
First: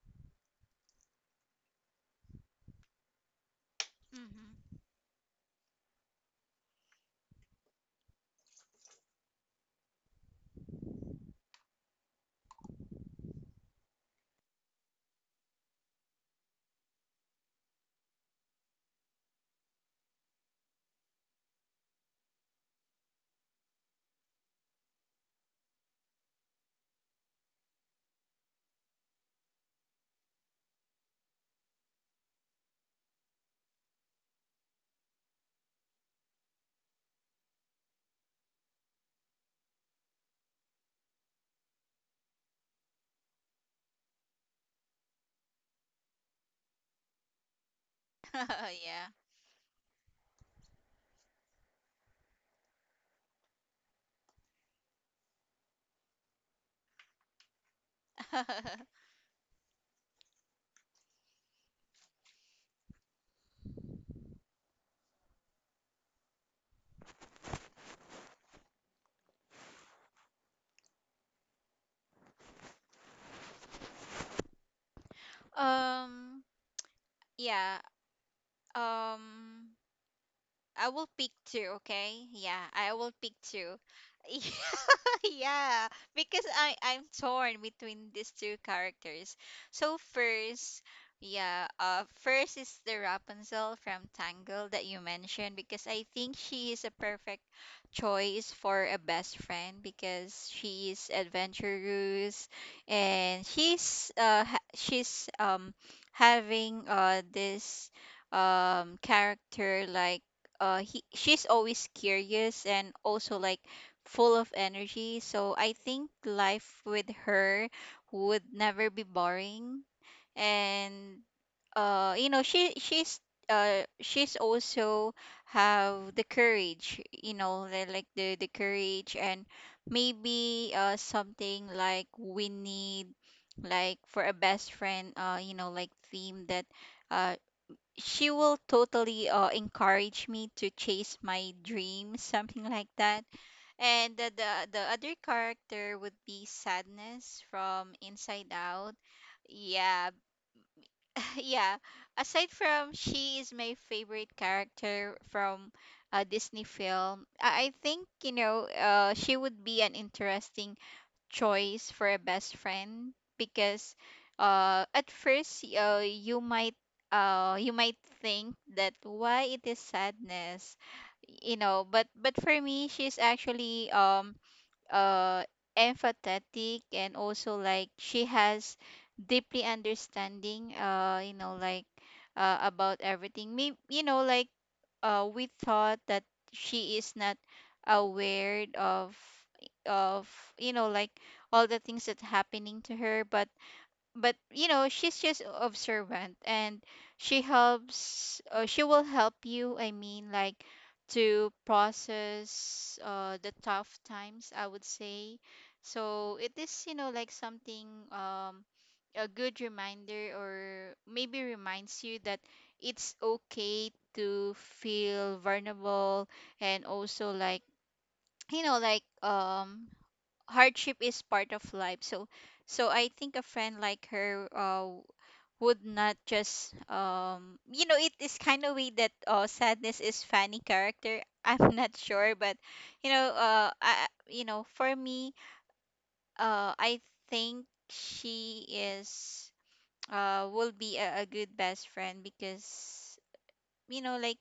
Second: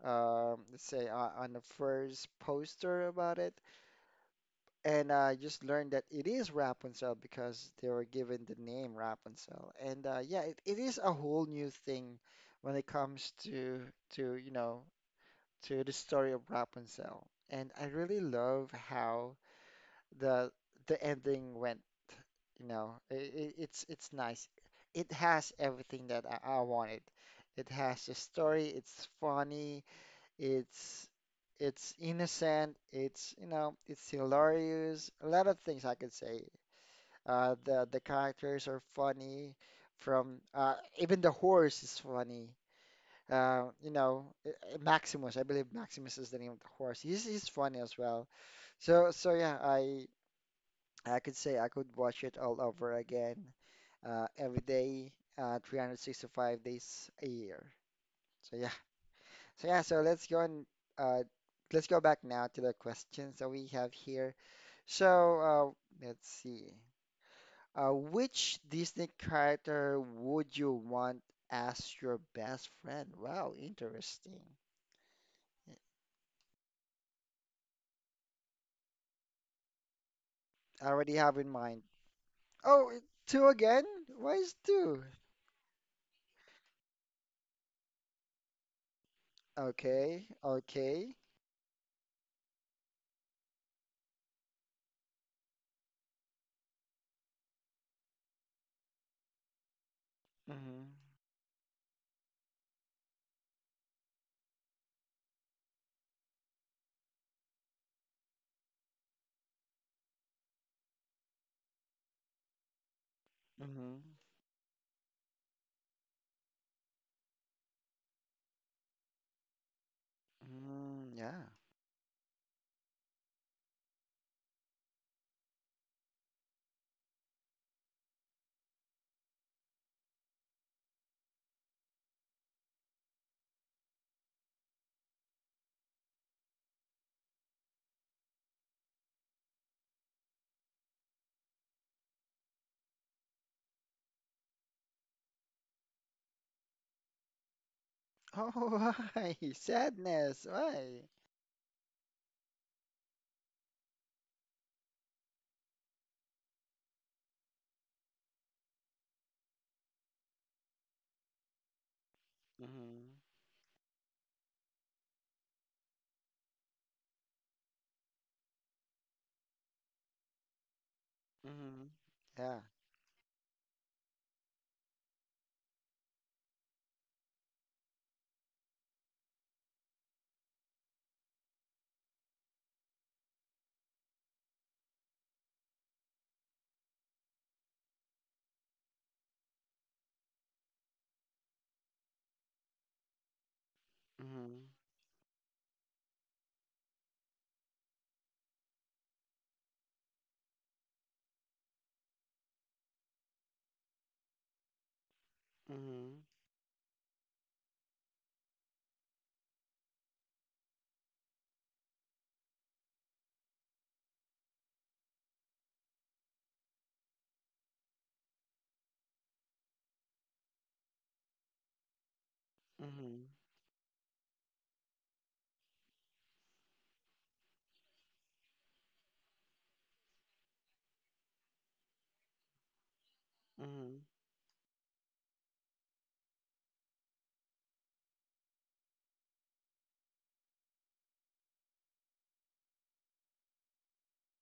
let's say on the first poster about it, Mm-hmm. and I just learned that it is Rapunzel because they were given the name Rapunzel, and yeah, it is a whole new thing when it comes to to you know to the story of Rapunzel, and I really love how the the ending went. You know, it's nice. It has everything that I wanted. It has the story. It's funny. It's it's innocent. It's you know it's hilarious. A lot of things I could say. The characters are funny. From even the horse is funny. You know Maximus. I believe Maximus is the name of the horse. He's funny as well. So yeah, I could say I could watch it all over again every day, 365 days a year. Yeah. So yeah. So yeah, so Uh, let's go back now to the questions that we have here. So let's see. Which Disney character would you want as your best friend? Wow, interesting. um yeah. um I I will already pick have in two, mind. okay? Yeah, I Oh, will pick two two. again? Why is two? Yeah, because I'm torn between these two characters. So Okay, first, okay. yeah, first is the Rapunzel from Tangled that you mentioned, because I think she is a perfect choice for a best friend because Mm-hmm. she is adventurous. And she's she's having this character like he she's always curious and also, like, Mm-hmm. full of energy. So I think life with her would never be boring. Mm, And yeah. You know, she's also have the courage, you know, like the courage. And maybe something like we need, like, for a best friend, you know, like theme that, uh she will totally encourage me to chase my dreams, something like that. And the, the other character would be Sadness from Inside Oh, Out. why? Yeah. Sadness. Why? Yeah. Aside from, she is my favorite character from a Disney film. I think, you know, she would be an interesting choice for a best friend, Mm-hmm. because at first, you might think that why it is sadness, you know. Mm-hmm. But for Yeah. me, she's actually uh empathetic, and also, like, she has deeply understanding, you know, like, about everything. Maybe, you know, like, we thought that she is not aware of of you know, like, all the things that happening to her. But you Mm-hmm. know, she's just observant. And she helps, she will help you, I mean, like, to process the tough times, I would say. Mhm. So it is, you know, like something, um, a good reminder, or maybe reminds you that it's okay to feel vulnerable. And also, like, you know, like, hardship is part of life. So I Mhm. think a friend like her, would not just, you know, it is kind of way that, sadness is funny character, I'm not sure, but you know, Mhm. I, you know, for me, I think she is will be a good best friend, because, you know, like,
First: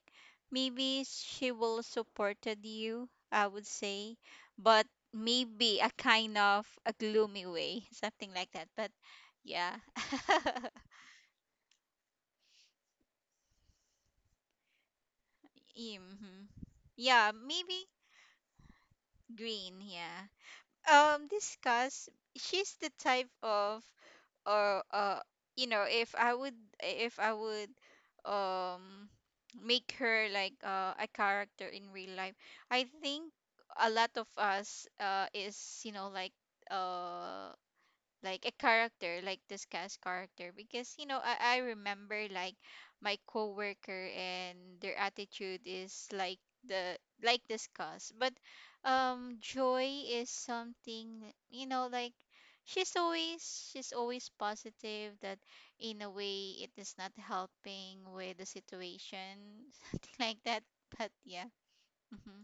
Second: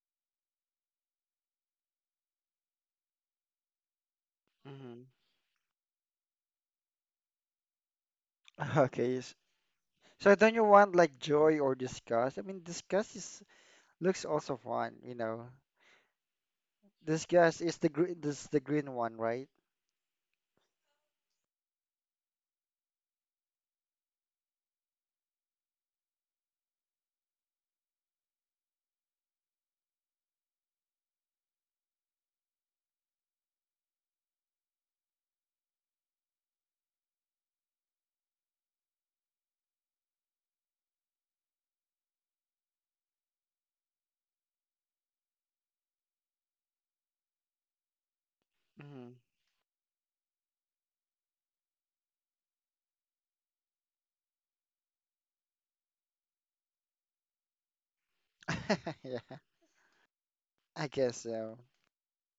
maybe she will supported you, I would say. But Mhm. maybe a kind of a gloomy way, something like that. But Okay. Yeah. So don't you want like joy or disgust? I mean, disgust is looks also fun, you know. Mm-hmm. Yeah, Disgust is maybe. the green, this the green one, right? Green, yeah. Discuss, she's the type of, or, you know, if I would, if I would, um make her like, a character in real life, I think a lot of us, is, you know, like, uh like a character like this cast character. Because, you know, I remember, like, my coworker and their attitude is like the, like this cast. But Mhm. Joy is something, you know, like, she's always positive that, in a way, it is not helping with the Yeah, situation, something like that. I But guess yeah. so. Hmm.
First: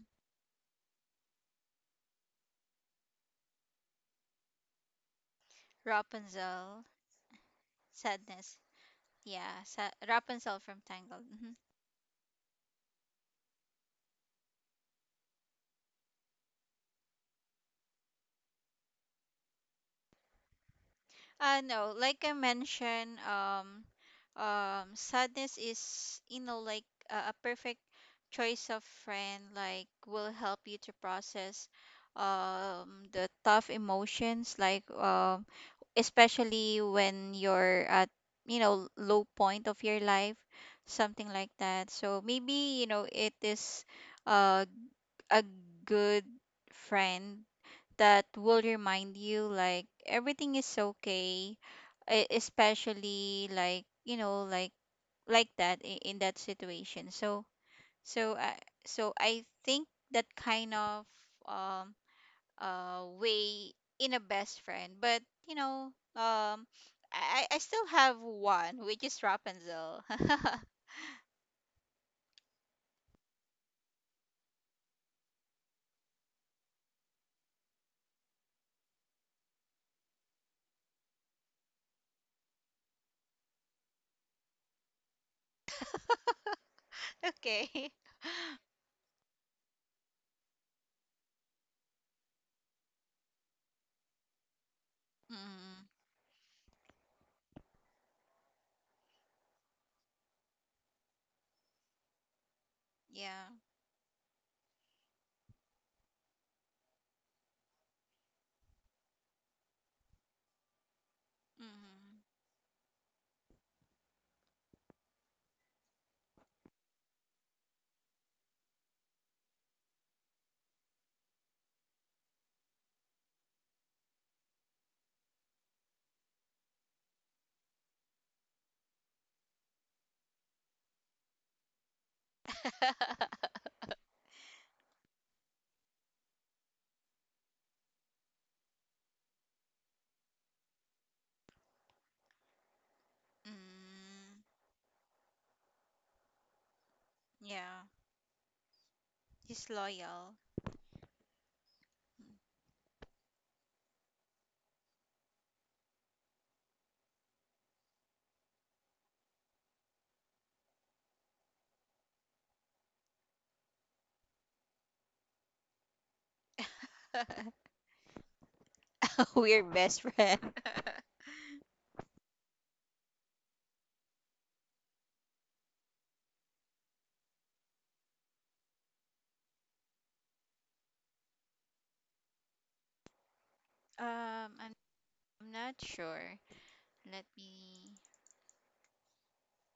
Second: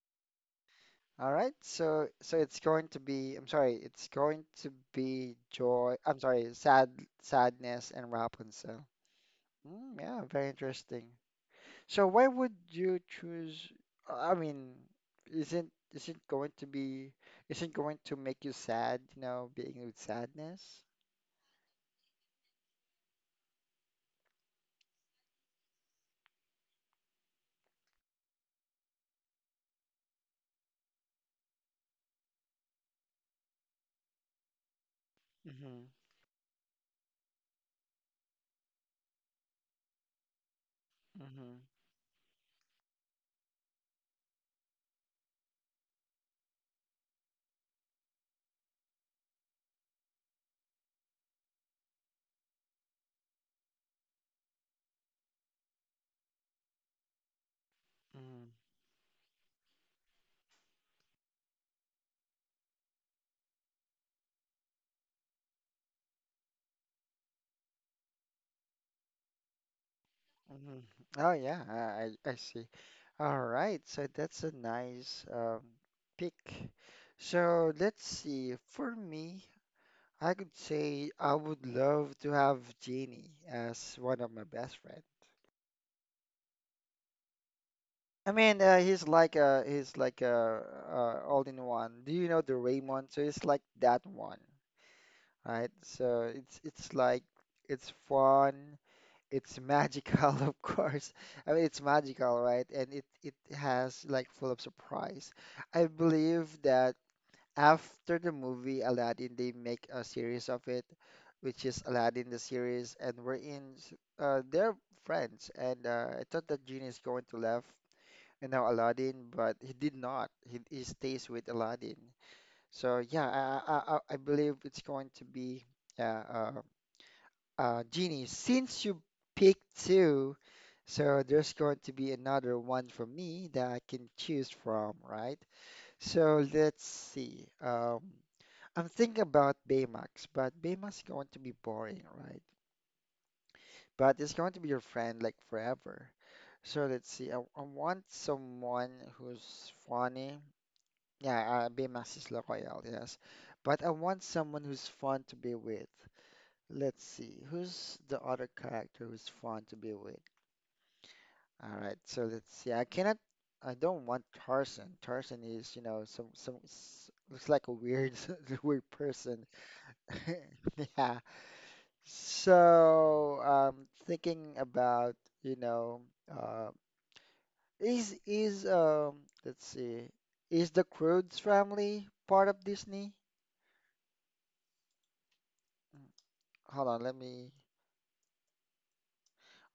All right. So so it's going to be. I'm sorry. It's going to be joy. I'm sorry. Rapunzel. Sadness, and Sadness. Rapunzel. Yeah, Mm, yeah, very Rapunzel from interesting. Tangled. Mm-hmm. So why would you choose? I mean, isn't isn't going to be isn't going to make you sad, you know, being with sadness? No, like I mentioned, sadness is, you know, like, a perfect choice of friend, like, will help you to process, the tough emotions, like, Mm-hmm. especially when you're at, you know, low point of your life, something like Mm-hmm. that. So maybe, you know, it is, uh, a good friend that will remind you, like, everything is okay, especially, like, you know, like that, in that situation. So Mm-hmm. I, so I think that kind of, um way in a best friend. But, you know, I, I still have one, which is Rapunzel. Mm-hmm. Oh yeah, I see. All right, so that's a nice pick. So let's see. For me, I could say I would love to have Jeannie as one of my best friends. Okay. I mean, he's like a all in one. Do you know the Raymond? So it's like that one, Mm, right? So it's like it's fun, it's magical, of course. I mean, it's magical, right? And it yeah. has like full of surprise. I believe that after the movie Aladdin, they make a series of it, which is Mm. Aladdin the series, and we're in. They're friends, and I thought that Genie is going to left and now Aladdin, but he did not. He stays with Aladdin. So yeah, I believe it's going to be uh, uh, Genie. Since you picked two, so there's going to be another one for me that I can choose from, right? So let's see. I'm thinking about Baymax, but Baymax is going to be boring, right? But it's Mm, going to be your friend like forever. So let's see. I yeah. want someone He's who's loyal. funny. Yeah, Baymax is loyal, yes. But I want someone who's fun to be with. Let's see, who's the other character who's fun to be with? All right, so let's see. I don't want Tarzan. Tarzan is, you know, some looks like a weird weird person. We're best friend. Yeah. So, thinking about, you know, uh, is let's see, is the Croods family part of Disney? um, I'm, I'm not sure. Hold on, let Let me me.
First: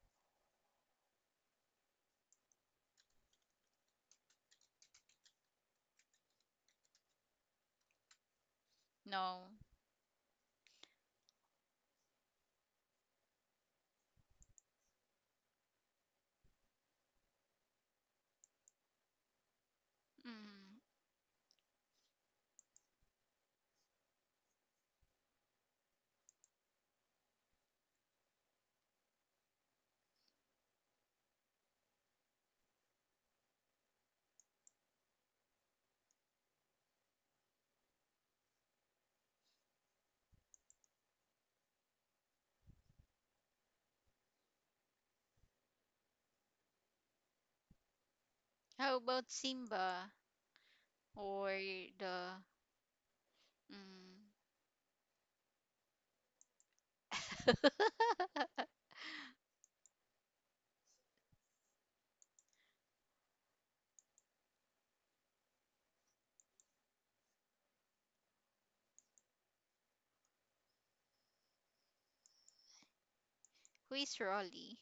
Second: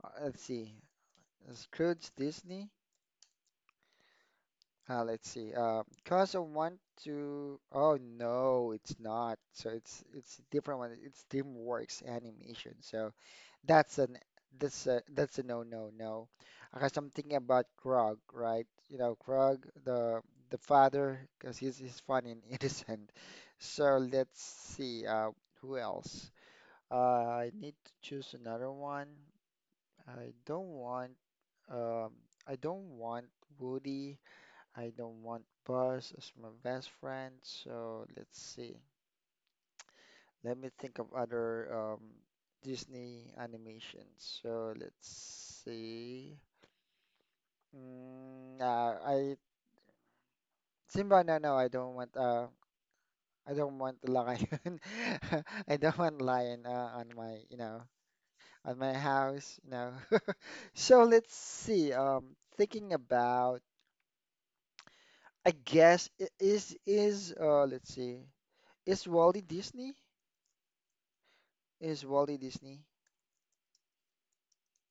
let's see. Scrooge Disney. Let's see. Cause I want to. Oh no, it's not. No. So it's a different one. It's DreamWorks Animation. So that's an that's a no no no. Because I'm thinking about Grog, right? You know, Grog, the Mm. father, because he's fun and innocent. So let's see. Who else? I need to choose another one. I don't want um, I don't want Woody. I don't want Buzz as my best friend. So let's see. Let me think of other Disney animations. So let's see. Mm, How I about Simba Simba. No, no, or I don't want. the? I don't want the Mm. lion. I don't want lion on my, you know, on my house. You know. So let's see. Thinking about. I guess I- is let's see. Is Wally Disney? Is Wally Disney? Who is Rolly?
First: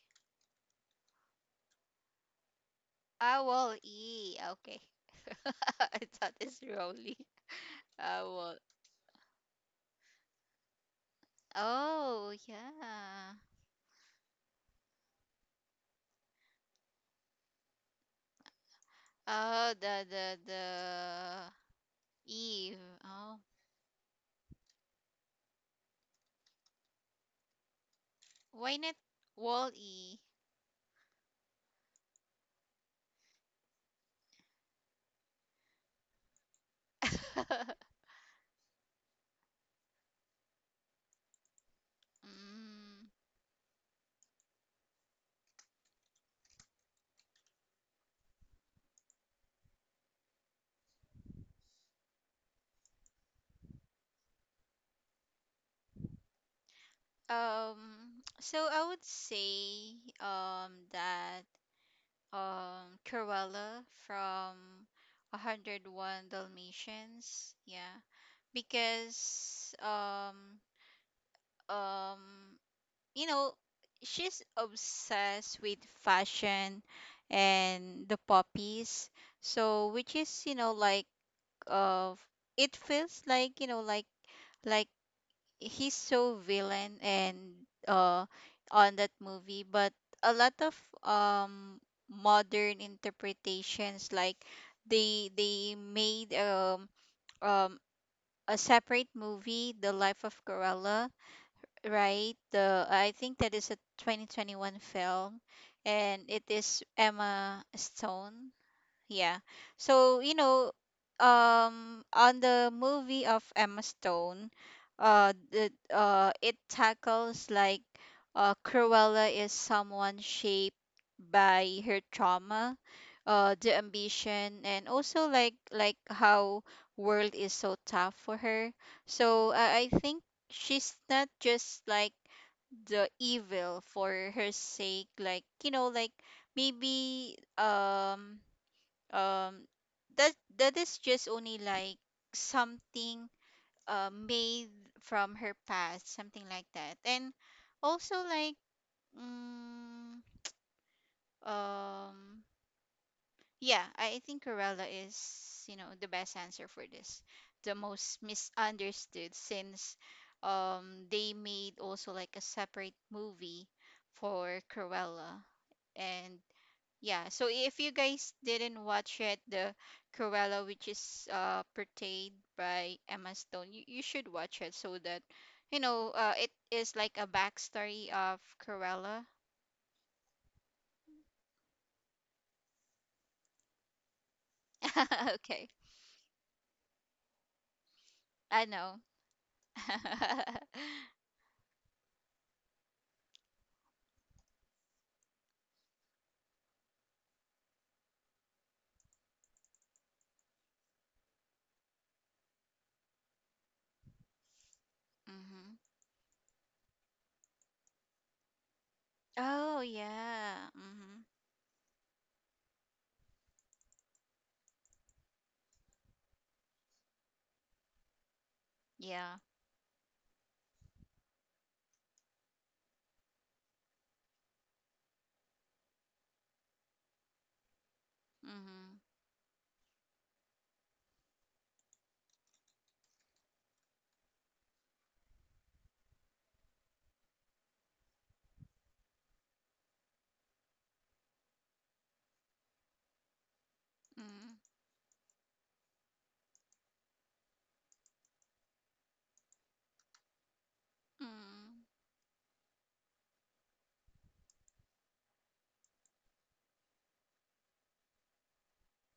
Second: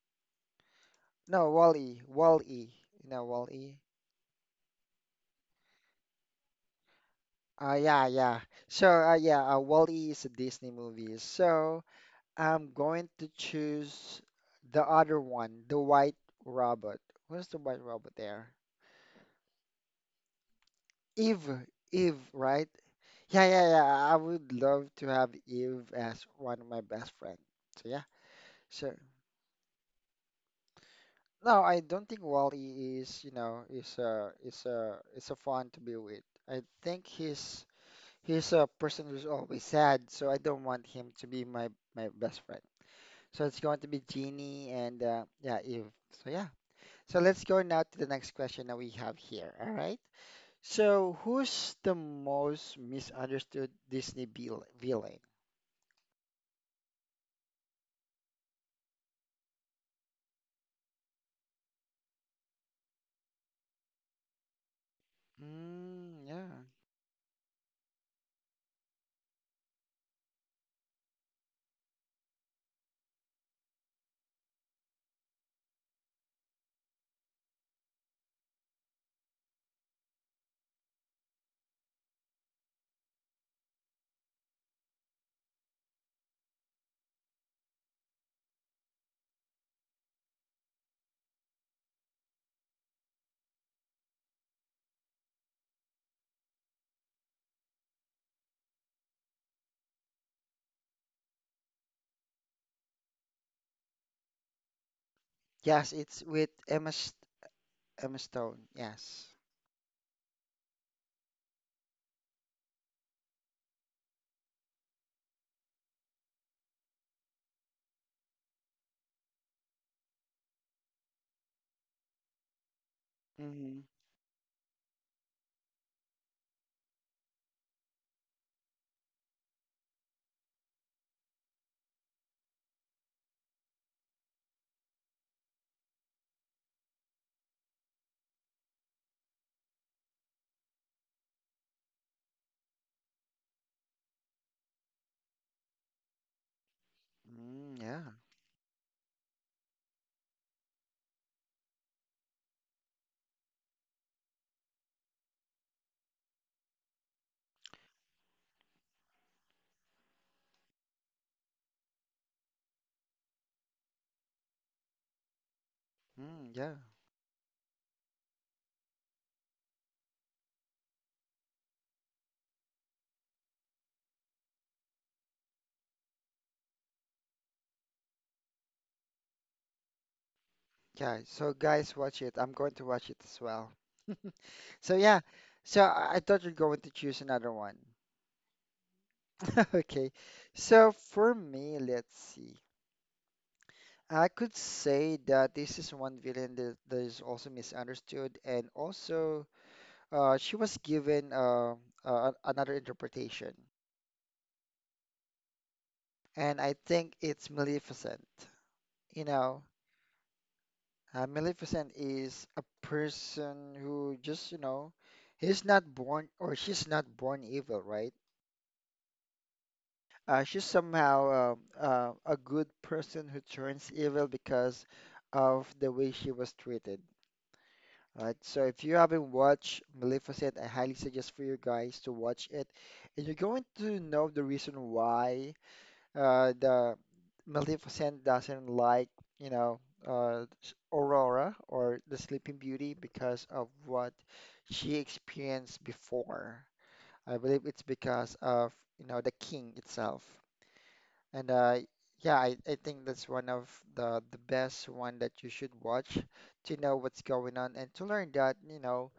No, Wally. Wally. You know I will Wally. E. Okay. I thought it's Rolly. Yeah, I yeah. will. So yeah, E is a Disney movie. So Oh I'm going to yeah. choose the other one, the White Robot. Where's the White Robot there? Oh, the Eve, Eve, right? Eve. Oh, Yeah, yeah, yeah. I would love to have Eve as one of my best friend. So yeah. why So not Wall E? no, I don't think Wally is, you know, is a fun to be with. I think he's a person who's always sad, so I don't want him to be my my best friend. Mm, So it's going to be Jeannie and yeah, Eve. So yeah. So let's go now to the next question that we have here. All right. So who's the most misunderstood Disney villain? um, so I would say, that, Cruella from Mm, 101 yeah. Dalmatians, yeah, because, um you know, she's obsessed with fashion and the puppies. So, which is, you know, like, uh it feels like, you know, like he's so villain and uh on that movie. But a lot of um modern interpretations, like, they made, um a separate movie, the life of Corella, right? The, I think that is a 2021 film. Yes, And it's it with is Emma Emma Stone, Stone. yeah. Yes. So, you know, on the movie of Emma Stone, the it tackles, like, Cruella is someone shaped by her trauma, the Mm-hmm. ambition, and also like, how world is so tough for her. So I think she's not just, like, the evil for her sake. Like, you know, like, maybe, um that, that is just only like something, made from her past, something like that. And Mm, yeah. also like, mm, um yeah, I think Corella is, you know, the best answer for this, the most misunderstood, since they made also, like, a separate movie for Corella. And. Mm, yeah, Yeah, so if you guys didn't watch it, the Cruella, which is, portrayed by Emma Stone, you should watch it, so that, you know, it is like a backstory of Cruella. yeah. So guys, watch it. I'm going to watch it as well. So yeah, Okay. so I thought you're going to choose another one. I know. Okay. So for me, let's see. I could say that this is one villain that is also misunderstood, and also she was given another interpretation, Hmm. and I think it's Maleficent. You know. Oh, yeah. Hmm. Maleficent is a person who just, you know, he's not born or she's not born evil, right? Yeah. She's somehow a good person who turns evil because of the way she was treated, right? So if Hmm. you haven't watched Maleficent, I highly suggest for you guys to watch it, and you're going to know the reason why. The Maleficent doesn't like, you know, Aurora or the Sleeping Beauty because of what Mm-hmm. she experienced before. I believe it's because of, you know, the king itself. And yeah, I think that's one of the best one that you should watch to know what's going on and to learn that, you know,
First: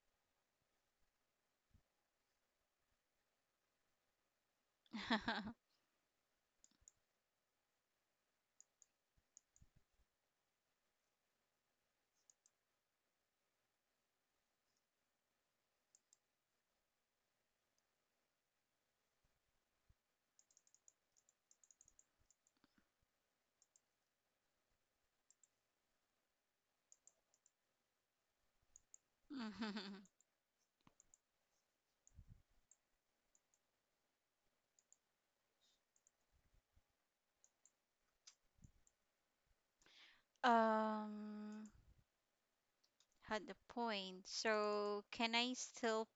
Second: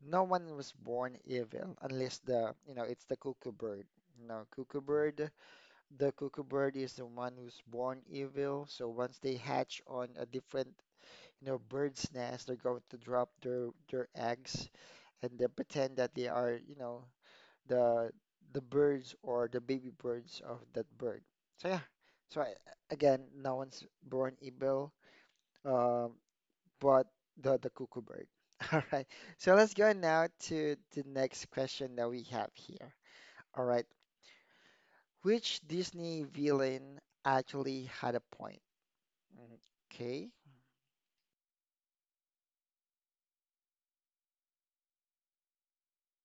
no one was born evil unless the, you know, it's the cuckoo bird. You know, cuckoo bird is the one who's born evil. So once they hatch on a different, you know, bird's nest, they're going to drop their eggs and then pretend that they are, you know, the the birds or the baby birds of that bird. So yeah. So I, again, no one's born evil, um, but the cuckoo bird. All right. So let's go now to the next question that we have here. All right. Which Disney villain actually had a point? Okay. um, had the point. So, can I still.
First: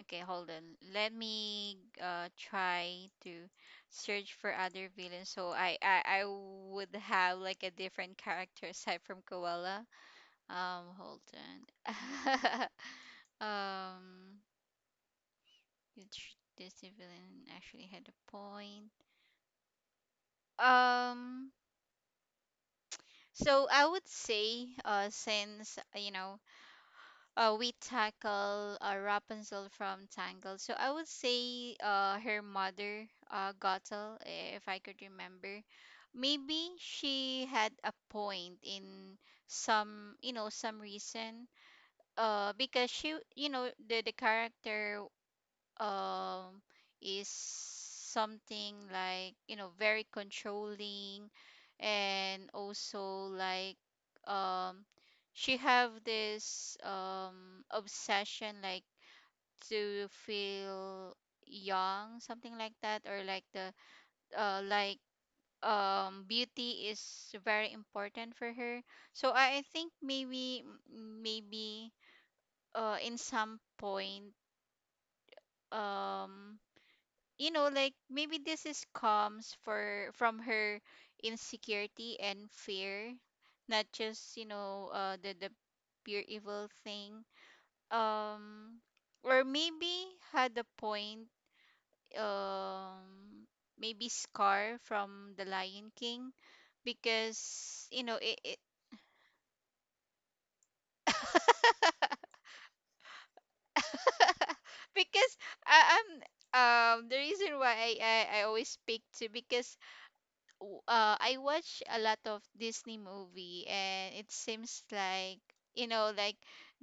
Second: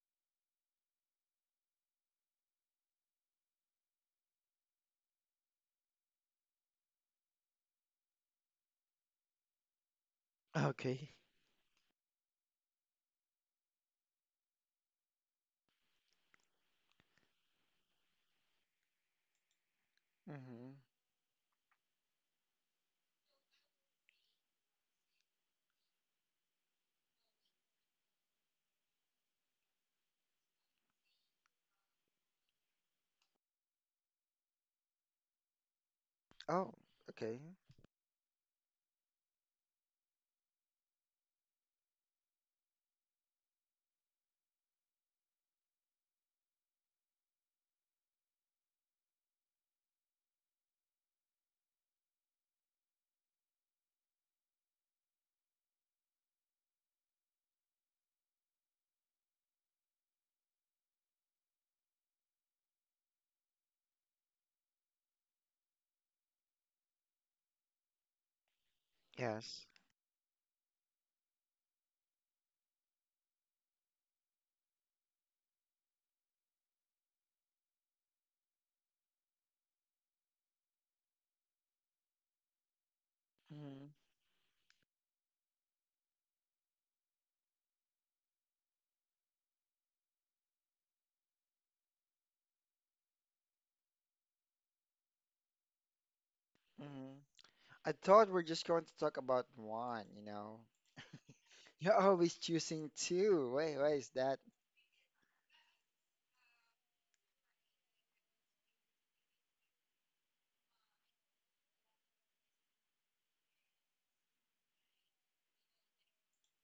Okay, hold on. Let me try to search for other villains. So, I, I would have like a different character aside from Koala. Okay. Hold on. um, which Disney villain actually had a point. Hmm. Um, so I would say, since, you know, we tackle, Rapunzel from Tangled. So I would say, her mother, Gothel, eh, if I could remember. Maybe Oh, she okay. had a point in some, you know, some reason. Because she, you know, the character um is something like, you know, very controlling. And also, like, um she have this obsession, like, to feel young, something like that, or like the, like, beauty is very important for her. So I Yes. think maybe, maybe, in some point, um you know, like, maybe this is comes for from her insecurity and fear, not Hmm. just, you know, the pure evil thing. um or maybe had a point. um Maybe Scar from the Lion King, Hmm. because, you I know, it, thought it. we're just going to talk about one, you know. You're always choosing two. Wait, why is that? Because I'm the reason why I, I always speak to, because, I watch a lot of Disney movie, and it seems like, you know, like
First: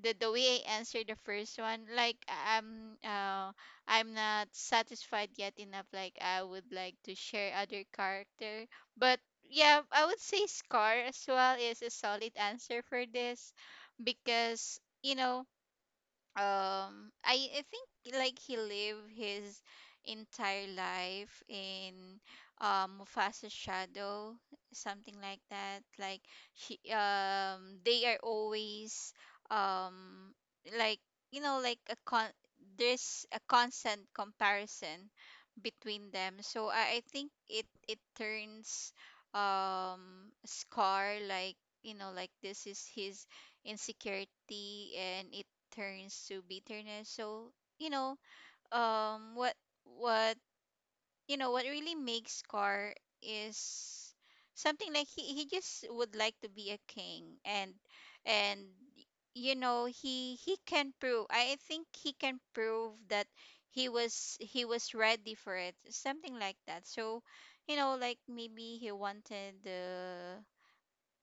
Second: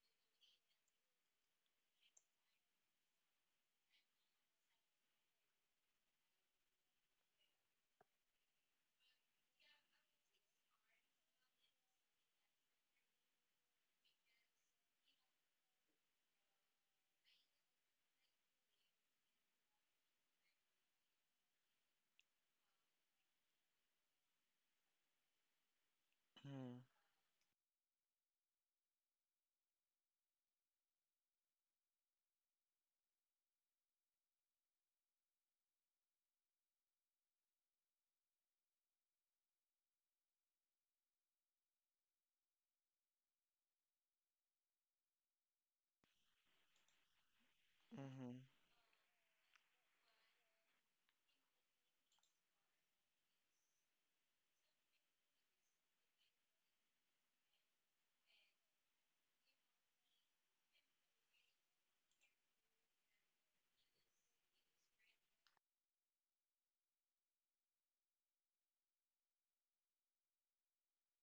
the way I answered the first one, like I'm not satisfied yet enough, like I would like to share other character. But yeah, I would say Scar as well is a solid answer for this. Because, you know, I think, like, he lived his entire life in, Mufasa's shadow, something like that. Like, she um, they are always um like, you know, like a con, there's a constant comparison between them. So I think it, it turns, Scar, like, you know, like, this is his insecurity. And it turns to bitterness. So, you know, Mm-hmm. um what what, you know, what really makes Scar is something like, he just would like to be a king. And and you know, he can prove, I think he can prove that he was, he was ready for it, something like that. So, you know, like, maybe he wanted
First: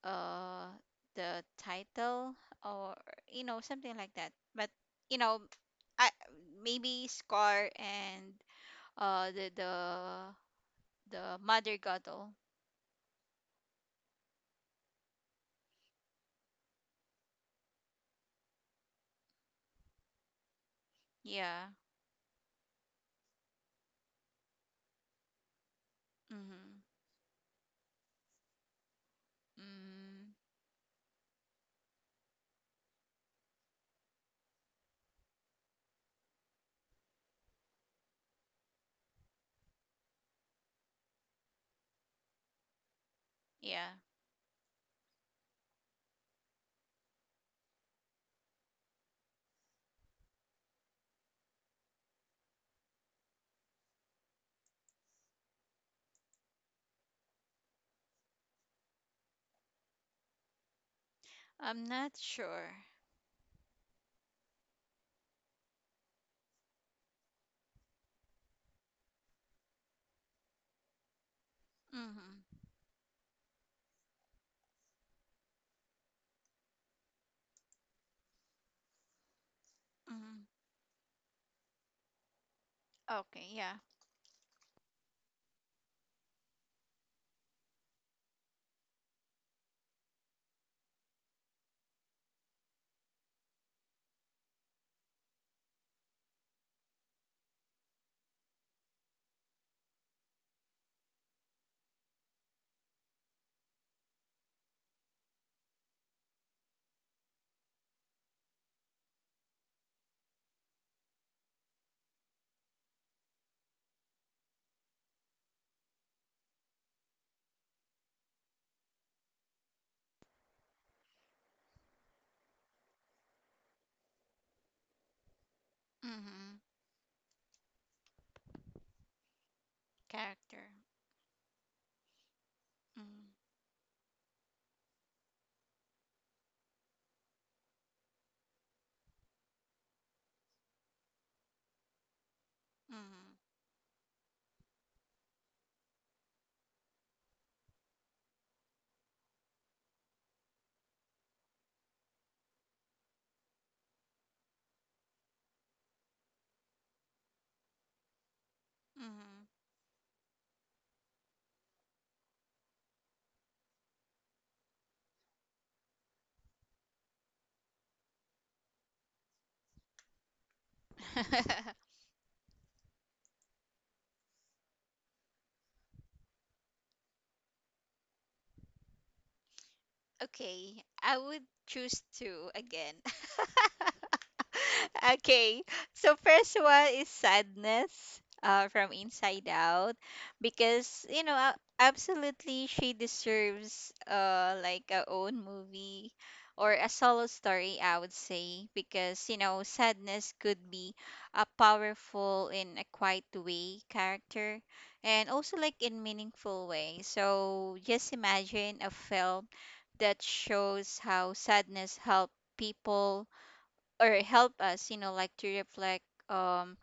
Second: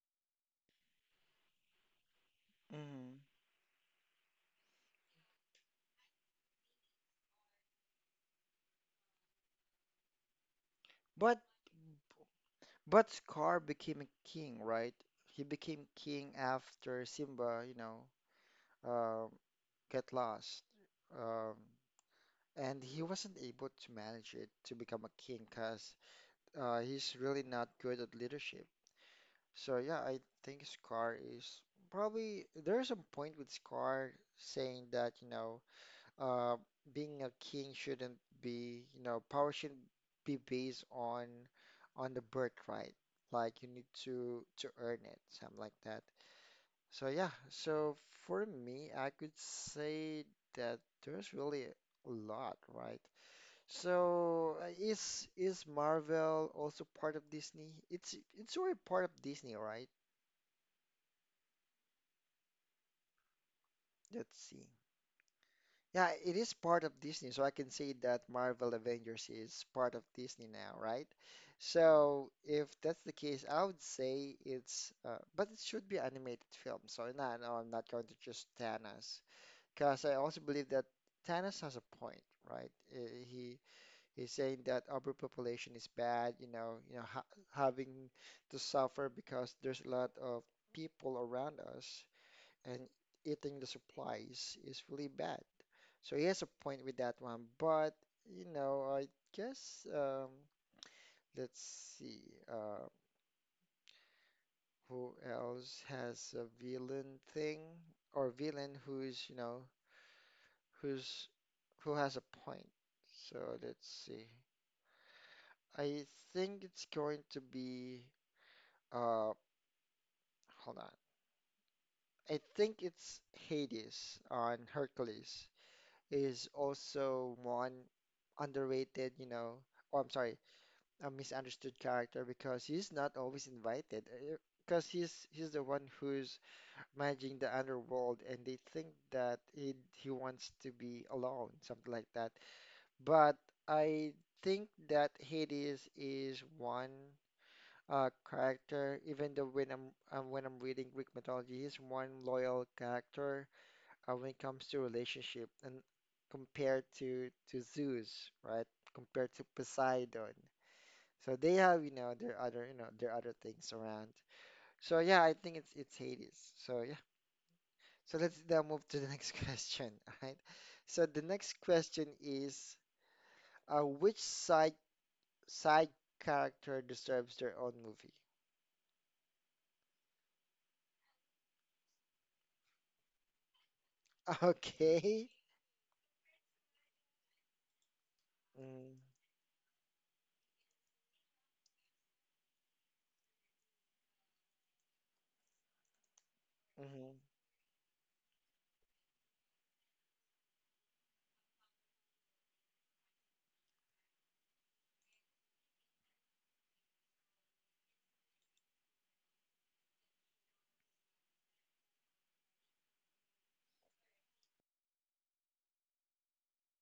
uh the title. Or, Hmm. you know, something like that, but you know, I, maybe Scar and, the, the But Mother Gato. Scar became a king, right? He became king after Simba, you know, um, get lost. Um, Yeah. and he wasn't able to manage it to become a king because Mm-hmm. He's really not good at leadership. So yeah, I Mm. think Scar is probably there's a point with Scar saying that, you know, uh, being a king shouldn't be, you know, power shouldn't be based on the birthright. Like you need Yeah, to earn it, something like that. So yeah, so for me, I could say that there's really a lot, right? So is Marvel also part of Disney? It's already part of Disney, right? I'm not sure. Let's see. Yeah, it is part of Disney, so I can say that Marvel Avengers is part of Disney now, right? So Mm-hmm. if that's the case, I would say it's, but it should be animated film. So no, no, I'm not going to choose Thanos because I also Mm-hmm. believe that Thanos has a point, right? Okay, He yeah. he's saying that overpopulation is bad, you know, ha having to suffer because there's a lot of people around us and eating the supplies is really bad. So he has a point with that one, but you know, guess um, let's see uh, who else has a villain thing or villain who's you know who's who has a point. So let's see. I think it's going to be uh hold on. I think it's Hades on Hercules. Is Mm-hmm. also one underrated, you know, oh I'm sorry, Character. a misunderstood character because he's not always Mm-hmm. invited. Because he's the one who's managing the underworld, and they think that he wants to be alone, something like that. But I think that Hades is one character, even though when I'm reading Greek mythology, he's one loyal character when it comes to relationship and compared to Zeus, right? Compared to Poseidon. So they have, you know, their other, you know, their other things around. So yeah, I think it's Hades. So yeah. So let's now move to the next question, all right? So the next Mm-hmm. question is which side character deserves their own movie? Okay, I would choose two again. Okay. Okay, so first one is sadness, from Mm, Inside Out. Because, you know, a- absolutely she deserves, like a own movie, or a mhm, solo story, I would say. Because, you know, sadness could be a powerful in a quiet way character, and also like in meaningful way. So just imagine a film that shows how sadness help people, or help us, you know, like, to reflect, um,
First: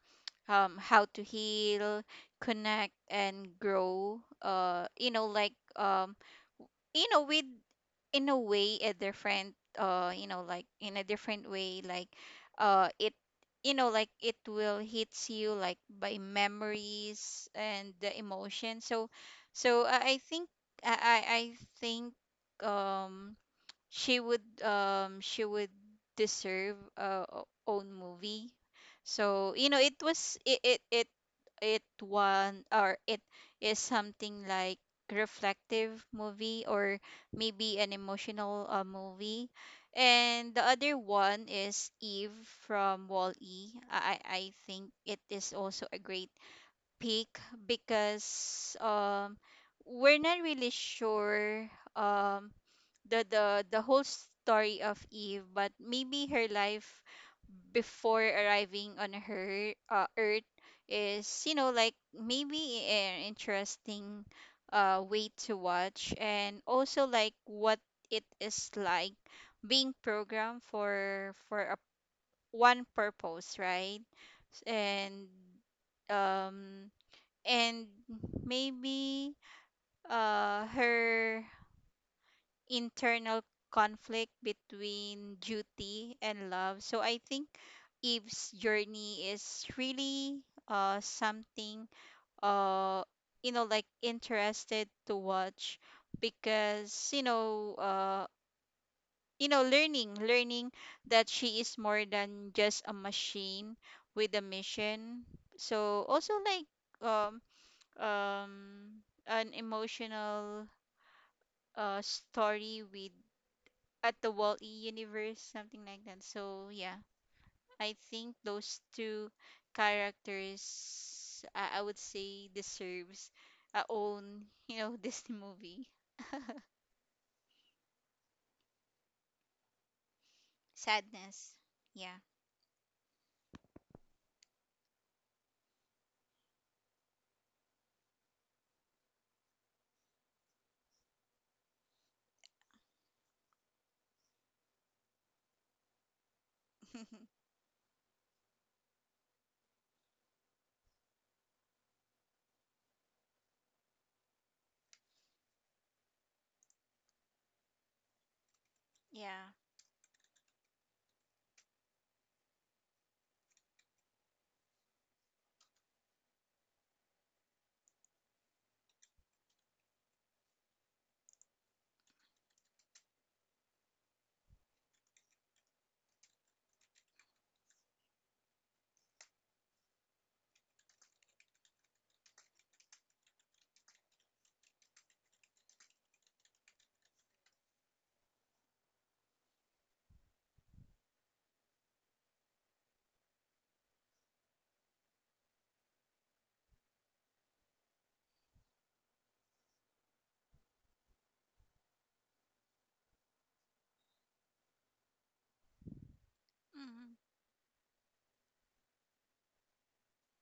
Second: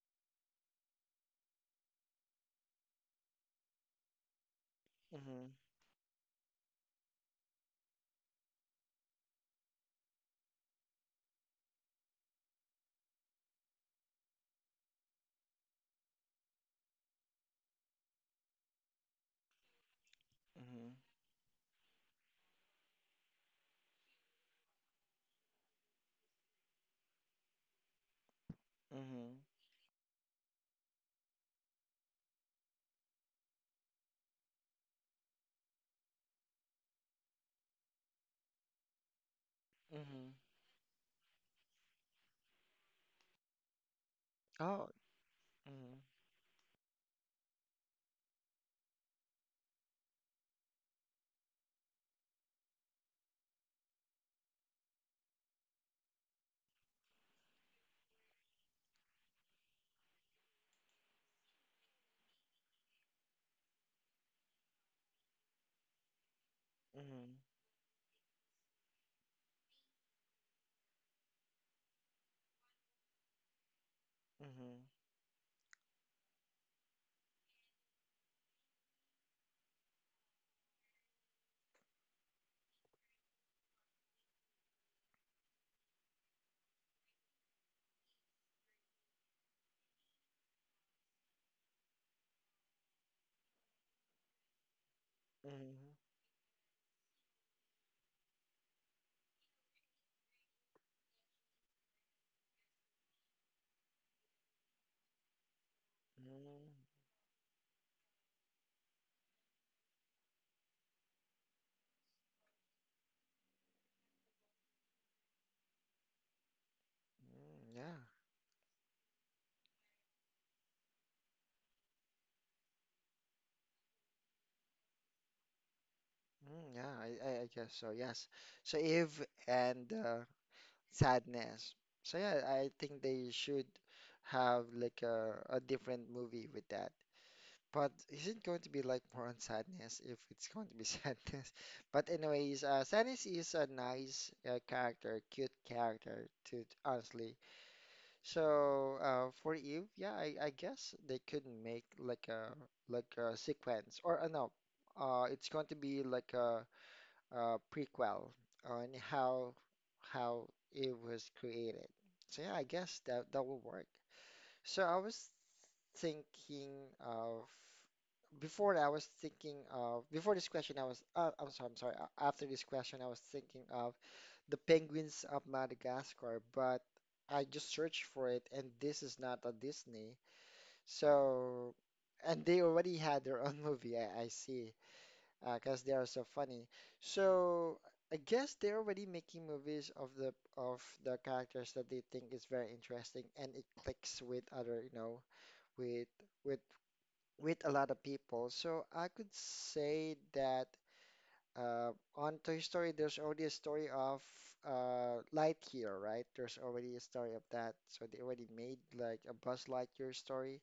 how to heal, connect, and grow. You know, mhm, like, you know, with, in a way a different, you know, like, in a different way. Like, it, you know, like, it will hits you, like, by memories and the emotion. So I think, I mhm, I think, um she would, she would deserve a own movie. mhm, So, you know, it was, it one, or it is something like reflective movie, or maybe an emotional, movie. mhm, And the other one is Eve from wall e I Oh, think it is also mhm, a great pick. Because, we're not really sure um the, whole story of Eve. But maybe her life before arriving on her, Earth, is, you know, like, maybe an interesting, way to watch. And also like, mhm, what it is like being programmed for a, one purpose, right? mhm. And um and maybe, her internal conflict between duty and love. So I think Eve's journey is really, something, uh you know, like interested to watch. Mm, Because, you know, you know, learning, that she is more than just a machine with a mission. So also like, mm, um um an emotional story with, at the Wall-E universe, something like that. So yeah, mm, I yeah, think those two characters, I would say, deserves a own, you know, Disney movie. mm, yeah, I guess so, yes. So Eve and Sadness. Sadness. So Yeah. yeah, I think they should have like a different movie with that. But is it going to be like more on Sadness if it's going to be Sadness? But anyways, Sadness is a nice character, cute character to honestly. So for Eve, yeah, I guess they could make like a sequence or no, it's going to be like a prequel on how Yeah. how it was created. So yeah, I guess that will work. So I was thinking of before I was thinking of before this question I was after this question I was thinking of the Penguins of Madagascar, but I just searched for it, and this is not a Disney. So, and they already had their own movie, I see, because they are so funny. So, I guess they're already making movies of the characters that they think is very interesting, and it clicks with other, you know, with with with a lot of people. So I could say that on Toy Story, there's already a story of Lightyear, right? There's already a story Hmm. of that, so they already made like a Buzz Lightyear story.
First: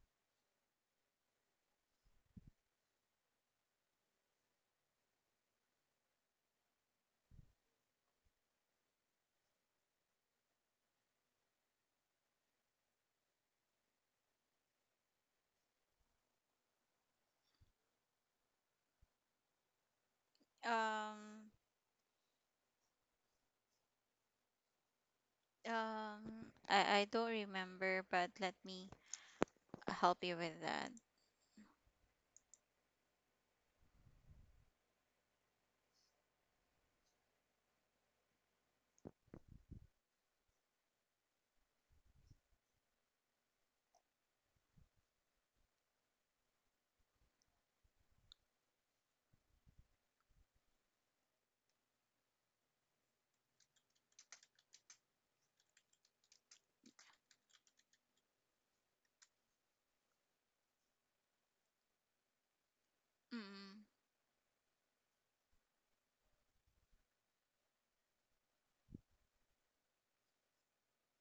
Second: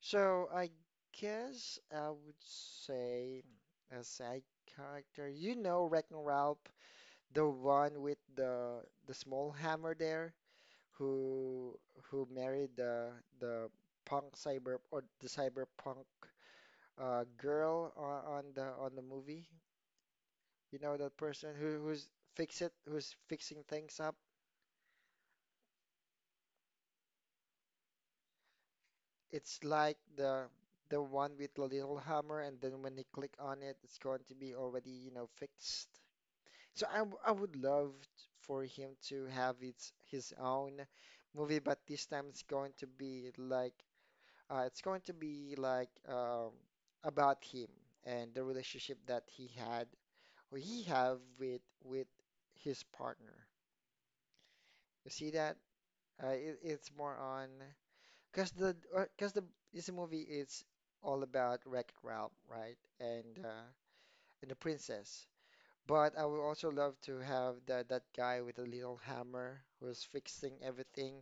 So I guess I would say a side character. You know, Wreck-It Ralph, the one with the small hammer there, who who married the punk cyber or the cyberpunk girl on, the on the movie. You know that Um, person who who's fix it, who's fixing things up. I don't remember, but let me It's like help you with that. the one with the little hammer, and then when you click on it, it's going to be already, you know, fixed. So I would love for him to have its his own movie, but this time it's going to be like it's going to be like about him and the relationship that he had or he have with his partner. You see that? It, it's more on. Because the because the this movie is all about Wreck-It Ralph, right? Mm, And the princess. But I would also love to have that guy with the little hammer who's fixing everything.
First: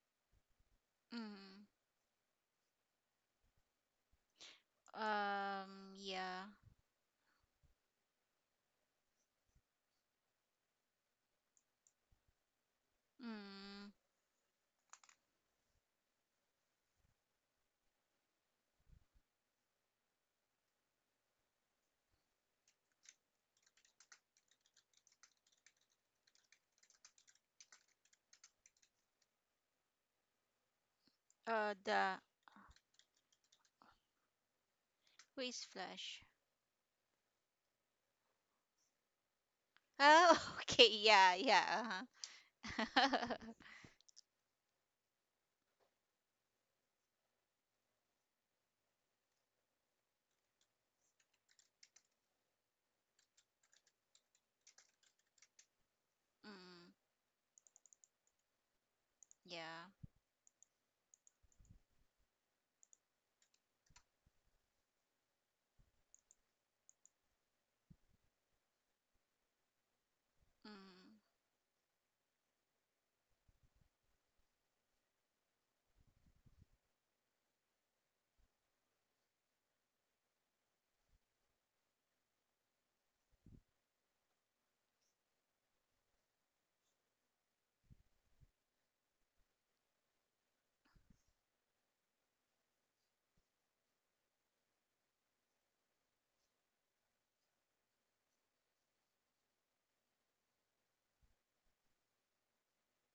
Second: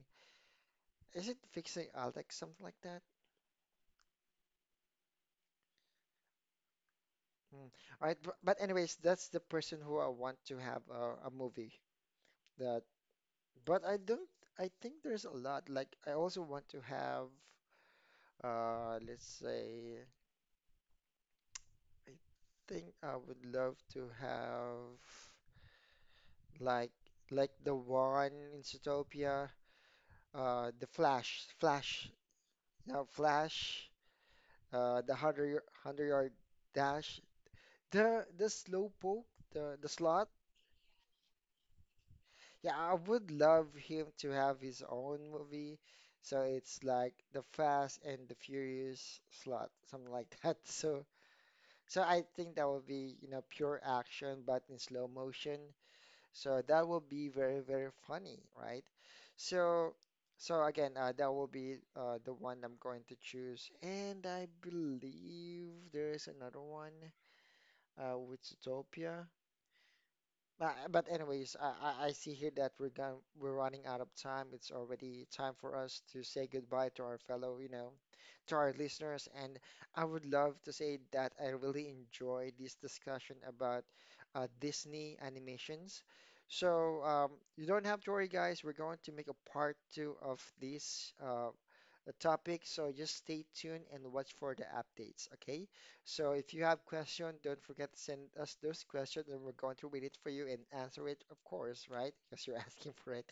Is it mm, fixing Alex, something like that? um, yeah. Mm. All right, but anyways, that's the person who I want to have a movie that. But Mm, I don't. I think there's a lot. Like I also want to have. Let's say. I think I would love to have like like the one in Zootopia, the Flash, Flash, the, now Flash, the who is hundred Flash? yard dash, the Slowpoke, the slot. Oh, okay. Yeah, yeah. Yeah, I would Uh-huh. love him to have his own movie. So it's like the Fast and the Furious slot, something like that. So so I think that would be, you know, pure action, but in slow motion. So that Mm, will be very, very funny, right? So, yeah. so again, that will be the one I'm going to choose. And I believe there is another one, with Zootopia. But Mm, anyways, I see here that we're going we're running out of time. It's already time for us to say goodbye to our fellow, you know, to our listeners. And I would love to say that I really enjoy this discussion about Disney animations. So you don't have to worry, guys. We're going to make a part two of this topic. So just stay tuned and watch for the updates. Okay. So if you have question, don't forget to send us those questions and we're going to read it for you and answer it, of course, right? Because you're asking for it.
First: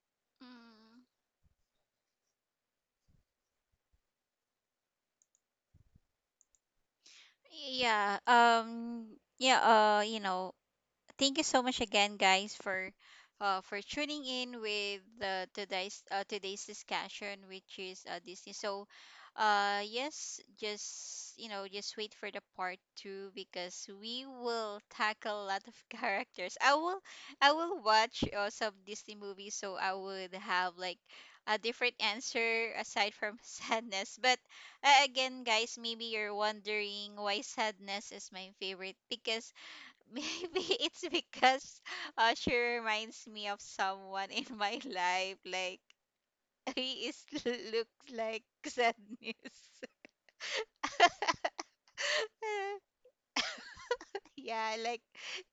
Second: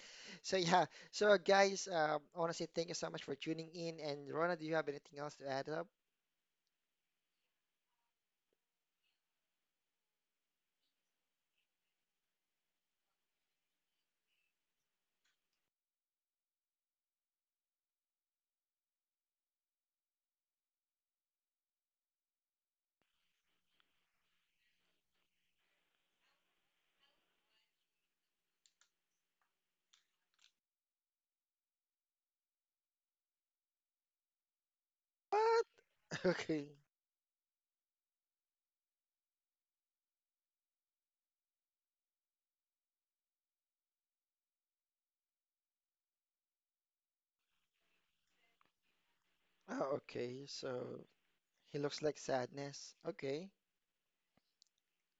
So yeah. mm. So guys, honestly, thank you so much for tuning in. And Rona, do you have anything else to add up? Yeah. Yeah, you know, thank you so much again, guys, for, for tuning in with, today's, today's discussion, which is, Disney. So, yes, just, you know, just wait for the part two, because we will tackle a lot of characters. I will, I will watch, some Disney movies, so I would have like a different answer aside from sadness. But, again, guys, What? maybe you're Okay. wondering why sadness is my favorite. Because maybe it's because, she reminds me of someone in my life. Like, he is looks like sadness. Oh, okay. So he looks like sadness. Okay. Yeah, like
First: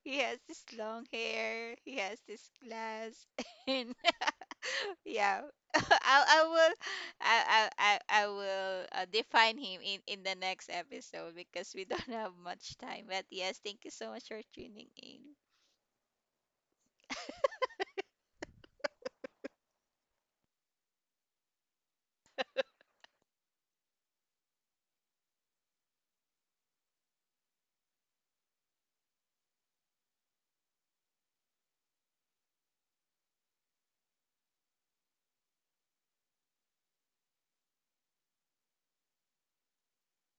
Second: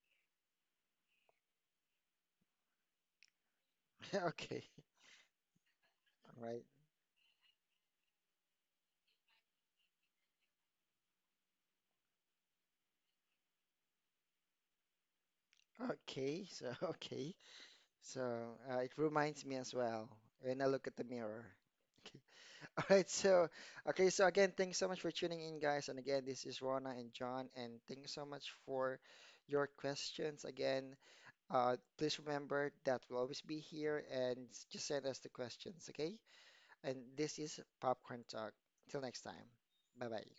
he has this long hair. He has this glass, and Okay. yeah, I All right. will, I will, define him in the next episode, because we don't have much time. But yes, thank you so much for tuning in. Okay. So okay. So it reminds me as well when I look at the mirror. Okay. All right, so okay, so again, thanks so much for tuning in, guys. And again, this is Rona and John, and thanks so much for your questions. Again, please remember that we'll always be here, and just send us the questions, okay? And this is Popcorn Talk. Till next time, bye bye.